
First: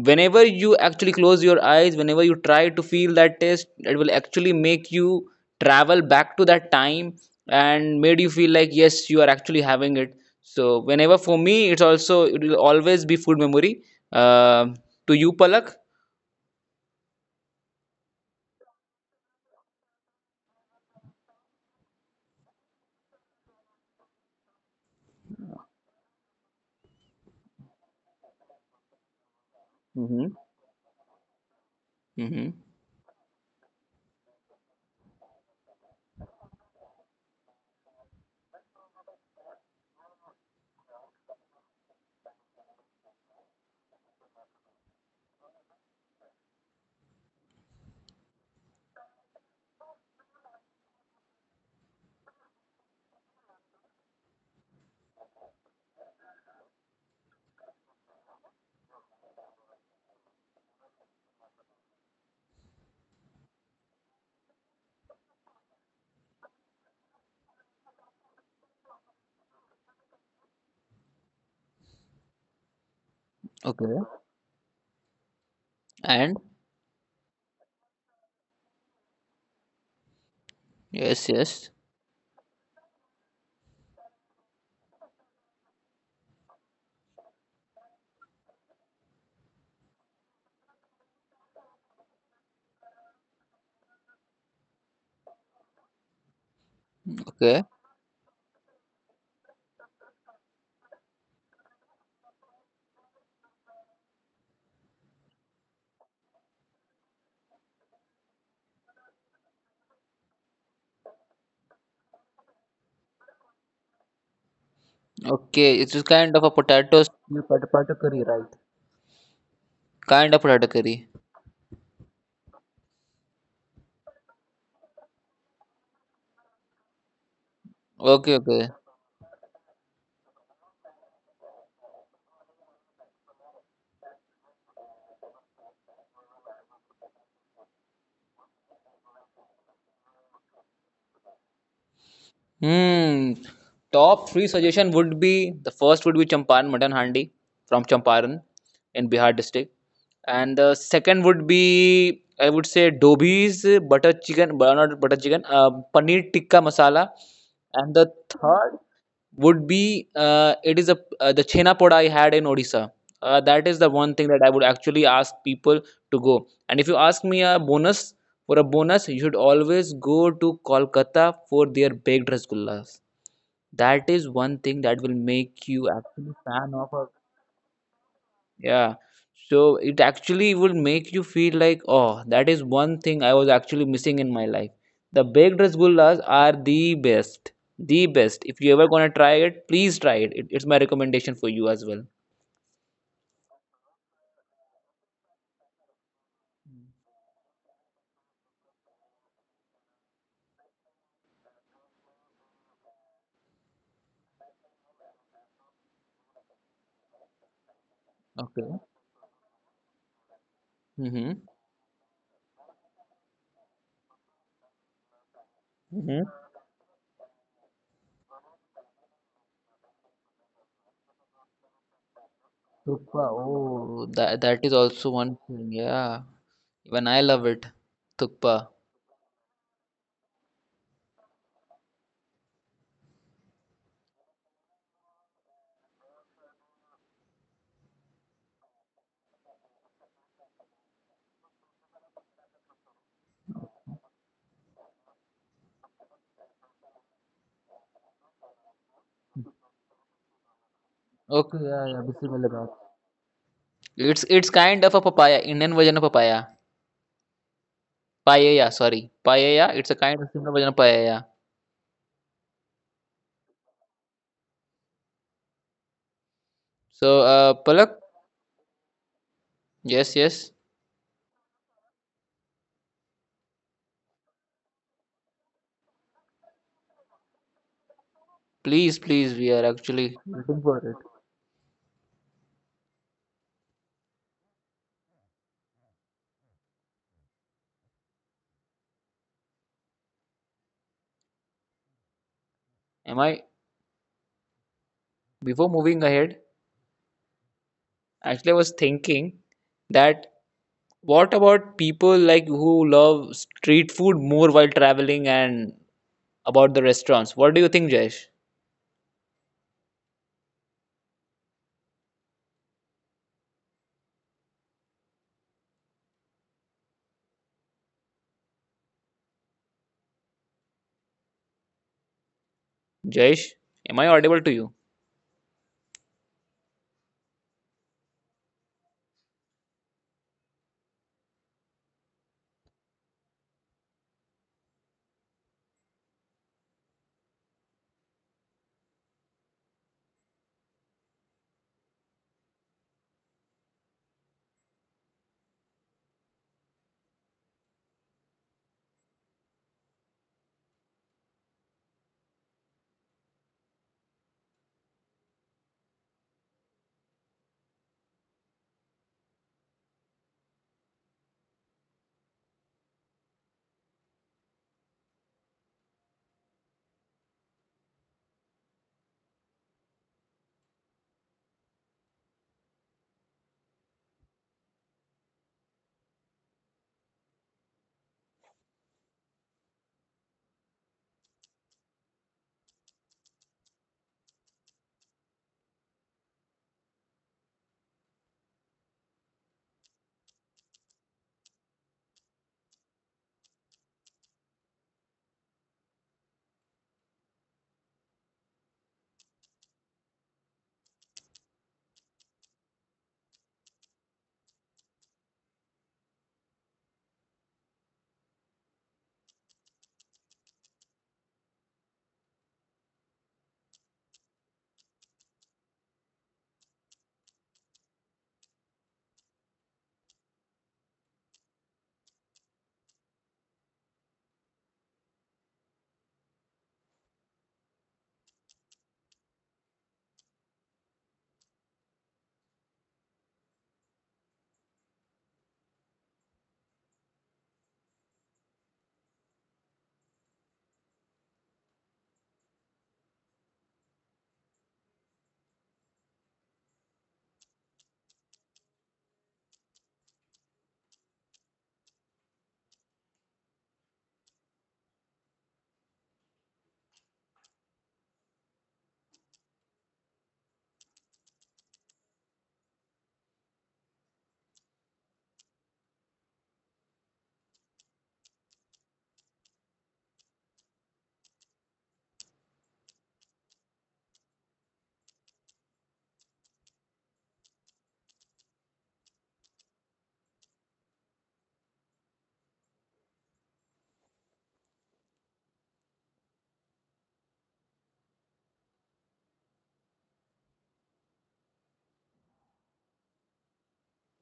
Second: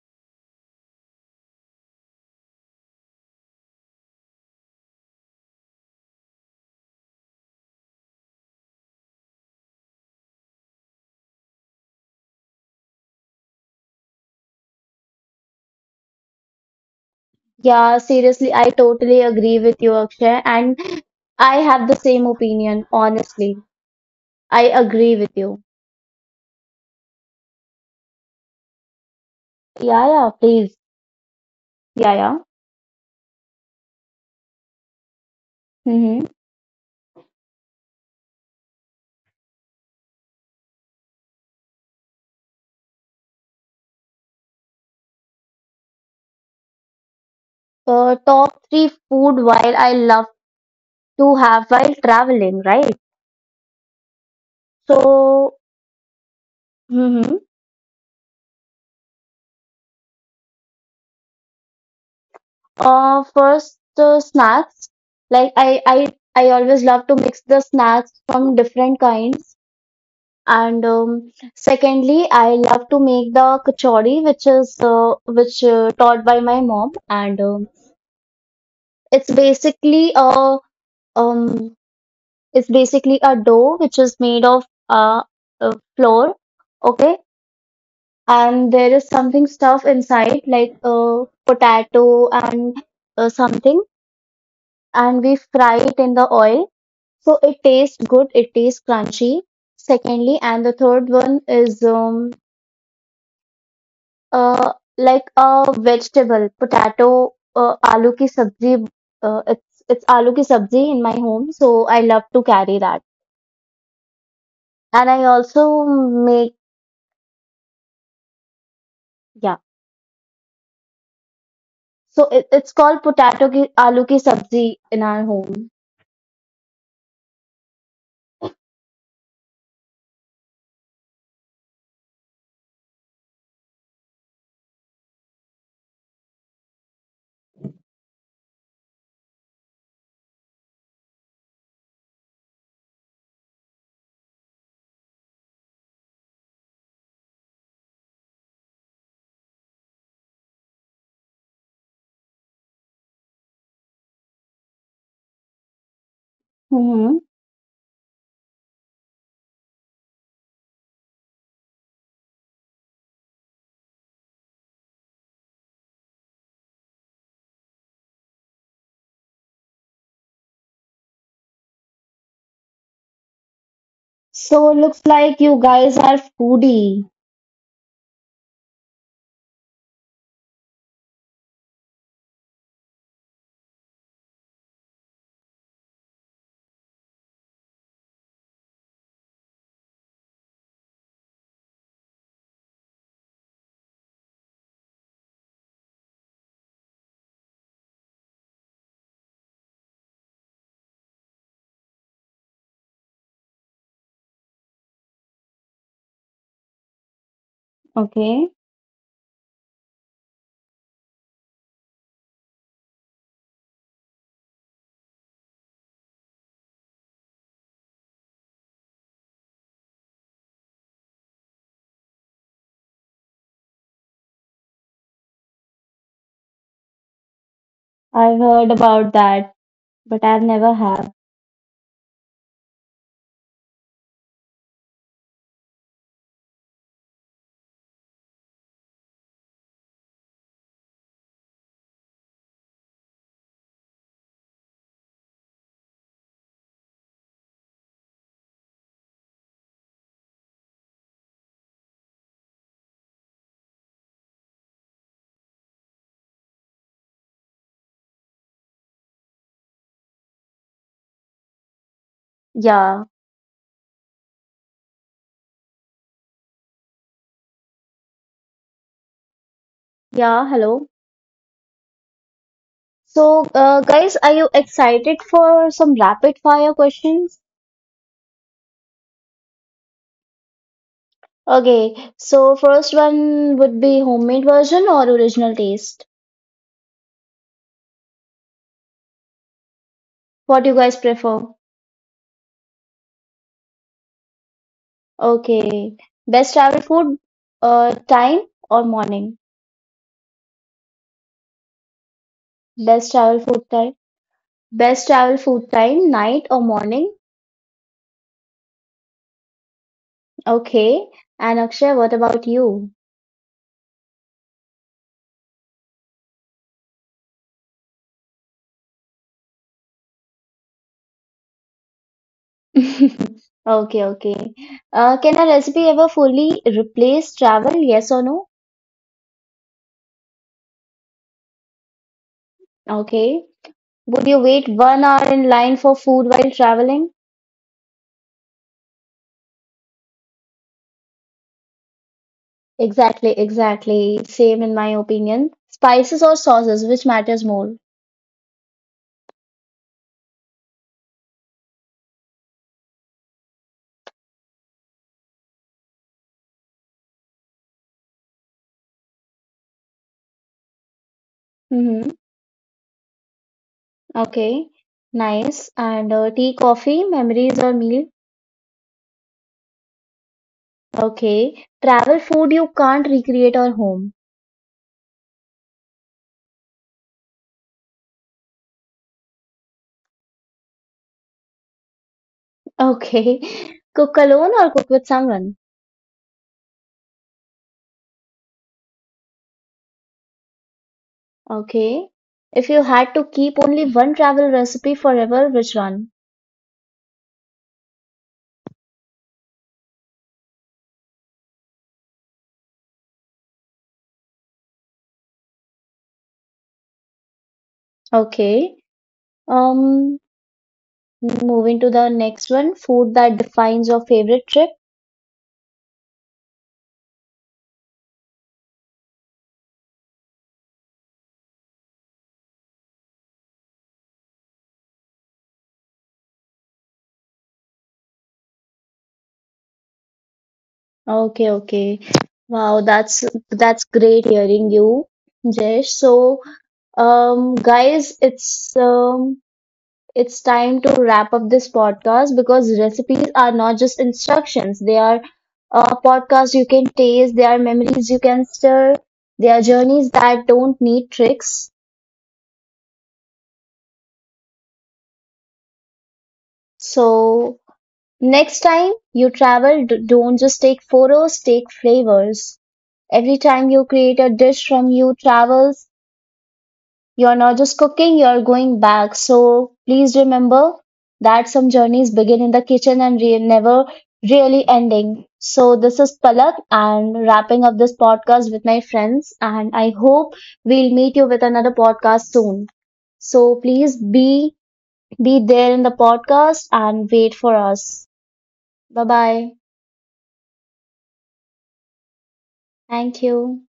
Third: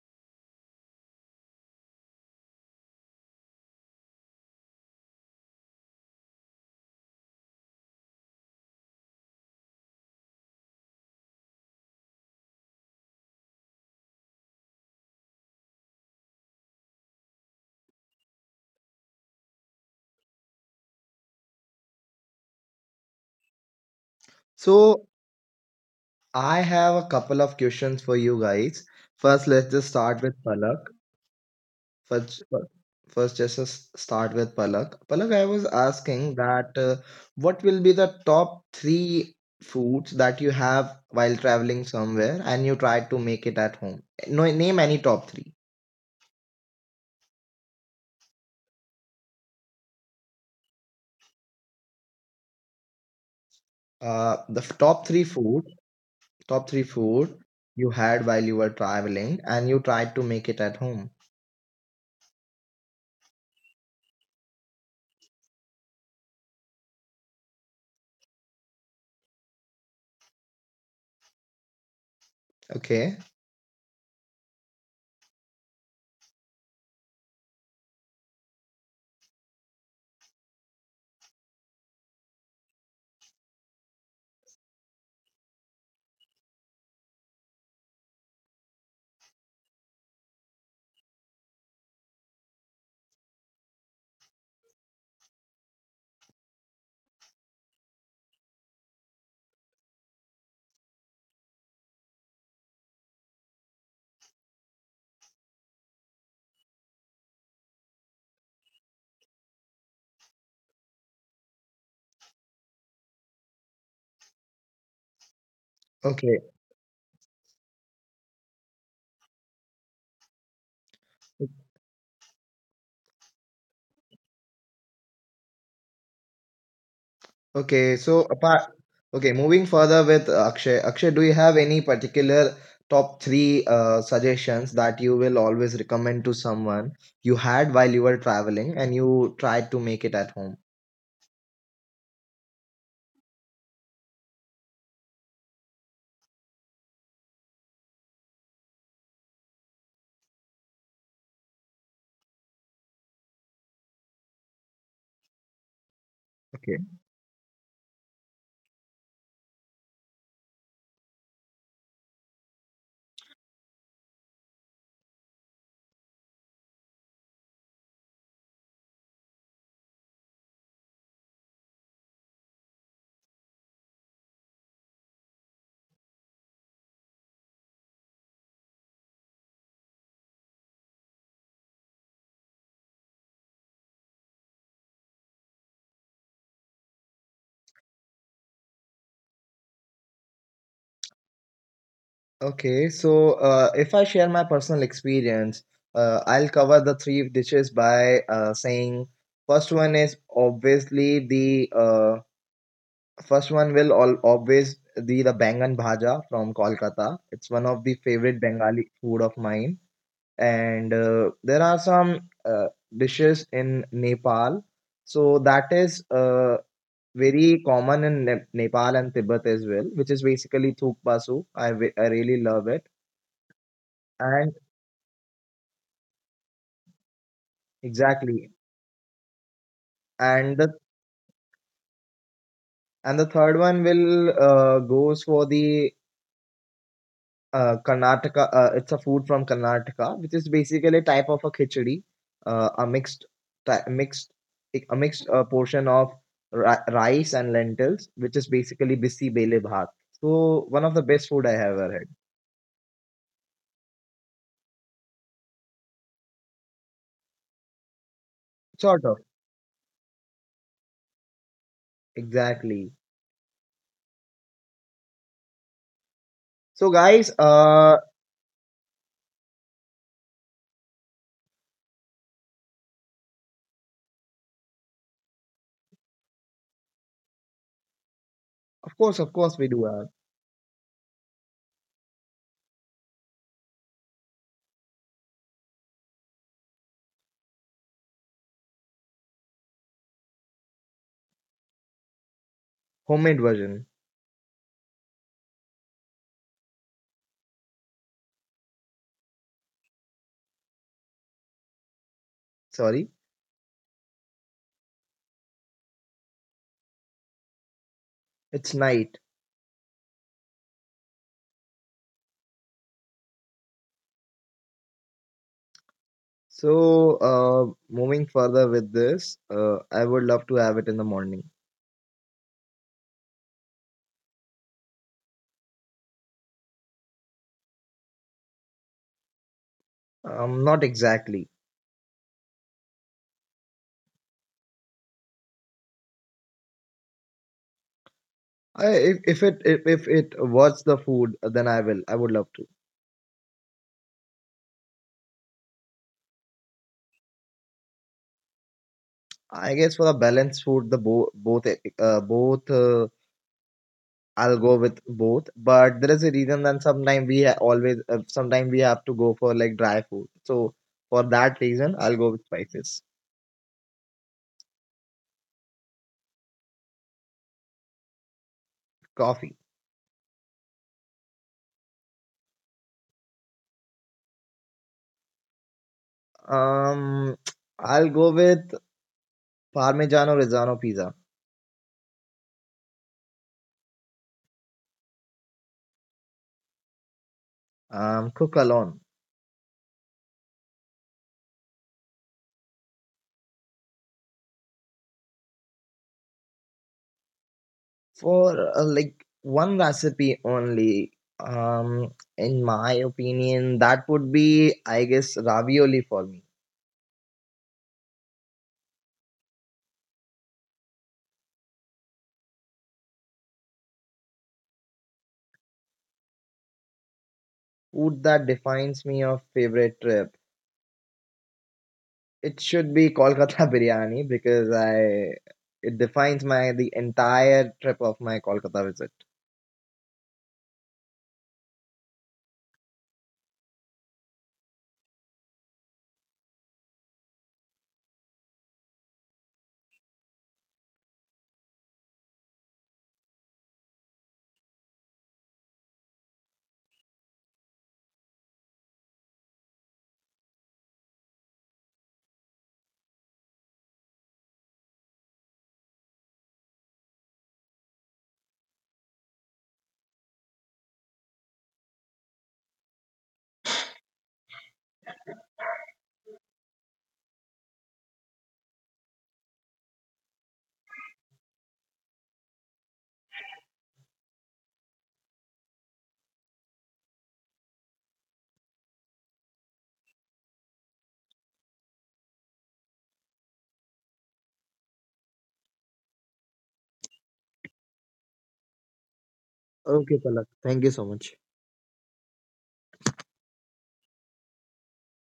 [SPEAKER 2] whenever you actually close your eyes, whenever you try to feel that taste, it will actually make you travel back to that time and made you feel like, yes, you are actually having it. So whenever for me, it's also it will always be food memory. Um, to you, Palak.
[SPEAKER 1] Yeah, seriously, I totally agree with you, Akshay, and I have the same opinion, honestly. I
[SPEAKER 3] So
[SPEAKER 1] agree with you.
[SPEAKER 3] I have a couple of questions for you guys. First, let's just
[SPEAKER 1] Yeah,
[SPEAKER 3] start
[SPEAKER 1] yeah,
[SPEAKER 3] with
[SPEAKER 2] Mm-hmm.
[SPEAKER 1] please.
[SPEAKER 3] Palak.
[SPEAKER 1] Yeah, yeah.
[SPEAKER 3] first
[SPEAKER 2] Mm-hmm.
[SPEAKER 3] first just us Palak, I was asking
[SPEAKER 1] Mm-hmm.
[SPEAKER 3] that, what will be the top 3 foods that you have while traveling somewhere and you try to make it at home? No, name any top 3.
[SPEAKER 1] Top three food while I love to have while traveling, right?
[SPEAKER 3] uh the f- top 3
[SPEAKER 1] So,
[SPEAKER 3] food Top three food
[SPEAKER 1] mm-hmm.
[SPEAKER 3] you had while you were traveling and you tried to make it at home.
[SPEAKER 1] First the snacks. Like I always love to mix the snacks from different kinds. And secondly,
[SPEAKER 3] Okay.
[SPEAKER 1] I love to make the
[SPEAKER 2] Okay.
[SPEAKER 1] kachori, which is which
[SPEAKER 2] And
[SPEAKER 1] taught by my mom, and it's basically
[SPEAKER 2] yes,
[SPEAKER 1] a
[SPEAKER 2] yes.
[SPEAKER 1] um It's basically a dough which is made of flour, okay, and there is something stuff inside like potato and something, and we fry it in the oil.
[SPEAKER 2] Okay.
[SPEAKER 1] So it tastes good. It tastes crunchy. Secondly, and the third one is like a vegetable, potato, aloo ki sabzi. It's aloo ki sabzi in my home, so I love to carry that.
[SPEAKER 3] Okay.
[SPEAKER 2] Okay.
[SPEAKER 1] And
[SPEAKER 2] It's
[SPEAKER 1] I
[SPEAKER 2] just kind of a
[SPEAKER 1] also
[SPEAKER 2] potato
[SPEAKER 1] make.
[SPEAKER 2] stew, potato curry, right? Kind
[SPEAKER 1] Yeah.
[SPEAKER 2] of radically.
[SPEAKER 1] So it, it's called potato ki aloo ki sabzi in our home.
[SPEAKER 3] Okay. So apart,
[SPEAKER 2] Okay,
[SPEAKER 3] okay,
[SPEAKER 2] okay.
[SPEAKER 3] moving further with Akshay. Akshay, do you have any particular top three suggestions that you will always recommend to someone you had while you were traveling and you tried to make it at home?
[SPEAKER 2] Hmm. Top three suggestion would be the first would be Champaran mutton handi from Champaran in Bihar district, and the second would be I would say Dobi's butter chicken, but not butter chicken,
[SPEAKER 3] Okay.
[SPEAKER 2] paneer tikka masala,
[SPEAKER 1] hmm
[SPEAKER 2] and the third would be it is a the chhena poda I had in Odisha. That is the one thing that I would actually ask people to go. And if you ask me a bonus for a bonus, you should always go to Kolkata for their baked rasgullas. That is one thing
[SPEAKER 1] So
[SPEAKER 2] that will
[SPEAKER 1] looks like
[SPEAKER 2] make
[SPEAKER 1] you
[SPEAKER 2] you
[SPEAKER 1] guys
[SPEAKER 2] actually
[SPEAKER 1] are
[SPEAKER 2] fan of a,
[SPEAKER 1] foodie.
[SPEAKER 2] yeah. So it actually would make you feel like, oh, that is one thing I was actually missing in my life. The baked rasgullas are the best. The best. If you ever gonna try it, please try it. It's my recommendation for you as well.
[SPEAKER 3] Okay, so if I share my personal experience, I'll cover the three dishes by saying first one is obviously the first one will all always be the bangan bhaja from Kolkata. It's one of the favorite
[SPEAKER 1] Okay,
[SPEAKER 3] Bengali food of
[SPEAKER 2] Okay.
[SPEAKER 3] mine, and there are
[SPEAKER 2] Mm-hmm.
[SPEAKER 3] some uh, dishes in Nepal, so that is
[SPEAKER 2] Mm-hmm.
[SPEAKER 3] very common in Ne Nepal and Tibet as well, which is basically thukpasu. I really love it.
[SPEAKER 2] Thukpa.
[SPEAKER 3] And.
[SPEAKER 2] Oh, that that is also one thing. Yeah. Even I love
[SPEAKER 3] Exactly.
[SPEAKER 1] I've
[SPEAKER 2] it.
[SPEAKER 1] heard about
[SPEAKER 2] Thukpa.
[SPEAKER 1] that, but
[SPEAKER 3] And
[SPEAKER 1] I've
[SPEAKER 3] the
[SPEAKER 1] never had.
[SPEAKER 3] and the third one will goes for the Karnataka. It's a food from Karnataka, which is basically a type of a khichdi, uh, a mixed ty- mixed a mixed portion of rice and lentils, which is basically bisi bele bhat. So one of the best food I have ever had.
[SPEAKER 2] Okay. Yeah. Yeah. Bismillah baat. It's kind of a papaya. Indian version of papaya.
[SPEAKER 3] Sort of.
[SPEAKER 2] Paella. Sorry. Paella. It's a kind of similar version of paella.
[SPEAKER 3] Exactly.
[SPEAKER 1] Yeah,
[SPEAKER 3] So guys,
[SPEAKER 2] So, Palak,
[SPEAKER 1] yeah. Hello.
[SPEAKER 2] yes, yes,
[SPEAKER 1] So, guys, are you excited for some rapid fire questions?
[SPEAKER 3] of course, we do a
[SPEAKER 2] please, please, we are actually looking for it.
[SPEAKER 1] Okay. So first one would be homemade version or original taste. What do you guys prefer?
[SPEAKER 3] homemade version.
[SPEAKER 2] Am I,
[SPEAKER 1] Okay.
[SPEAKER 2] before
[SPEAKER 1] Best
[SPEAKER 2] moving
[SPEAKER 1] travel
[SPEAKER 2] ahead,
[SPEAKER 1] food time or
[SPEAKER 2] actually, I was
[SPEAKER 1] morning?
[SPEAKER 2] thinking that what about
[SPEAKER 3] Sorry,
[SPEAKER 2] people like
[SPEAKER 1] Best travel
[SPEAKER 2] who
[SPEAKER 1] food
[SPEAKER 2] love
[SPEAKER 1] time.
[SPEAKER 2] street food more
[SPEAKER 1] Best
[SPEAKER 2] while
[SPEAKER 1] travel food
[SPEAKER 2] traveling
[SPEAKER 1] time,
[SPEAKER 2] and
[SPEAKER 1] night or morning?
[SPEAKER 2] about the restaurants? What
[SPEAKER 3] it's
[SPEAKER 2] do you think,
[SPEAKER 3] night.
[SPEAKER 2] Jayesh?
[SPEAKER 1] Okay. And Akshay, what about you?
[SPEAKER 3] So, moving further with this, I would love to have it in the morning.
[SPEAKER 1] Okay,
[SPEAKER 2] Jayesh,
[SPEAKER 1] okay.
[SPEAKER 2] am I audible
[SPEAKER 1] Can a
[SPEAKER 2] to you?
[SPEAKER 1] recipe ever fully replace travel? Yes or no?
[SPEAKER 3] Not exactly.
[SPEAKER 1] Okay. Would you wait 1 hour in line for food while traveling?
[SPEAKER 3] I, if it was the food, then I will. I would love to.
[SPEAKER 1] Exactly, exactly. Same in my opinion. Spices or sauces, which matters more?
[SPEAKER 3] I guess for the balanced food, the bo both both I'll go with both. But there is a reason that sometimes we have to go for like dry food. So for that reason, I'll
[SPEAKER 1] Mhm.
[SPEAKER 3] go with spices.
[SPEAKER 1] Okay, nice. And tea, coffee, memories or meal?
[SPEAKER 3] Coffee.
[SPEAKER 1] Okay. Travel food you can't recreate or home.
[SPEAKER 3] Um, I'll go with Parmigiano Reggiano pizza.
[SPEAKER 1] Okay. Cook alone or cook with someone?
[SPEAKER 3] Cook alone.
[SPEAKER 1] Okay. If you had to keep only one travel recipe forever, which one?
[SPEAKER 3] For like one recipe only, um, in my opinion, that would be, I guess, ravioli for me.
[SPEAKER 1] Okay. Um, Moving to the next one, food that defines your favorite trip.
[SPEAKER 3] Food that defines me of favorite trip. It should be Kolkata biryani because I it defines my the entire trip of my Kolkata visit.
[SPEAKER 1] Okay, okay. Wow, that's great hearing you, Jesh. So, guys, it's time to wrap up this podcast because recipes are not just instructions. They are podcasts you can taste, they are memories you can stir, they are journeys that don't need tricks. So, next time you travel, don't just take photos, take flavors. Every time you create a dish from your travels, you're not just cooking, you're going back. So please remember that some journeys begin in the kitchen and never really ending. So this is Palak and wrapping up this podcast with my friends. And I hope we'll meet you with another podcast soon. So please be there in the podcast and wait for us.
[SPEAKER 3] Okay, Palak.
[SPEAKER 1] Bye
[SPEAKER 3] Thank you so
[SPEAKER 1] bye.
[SPEAKER 3] much.
[SPEAKER 1] Thank you.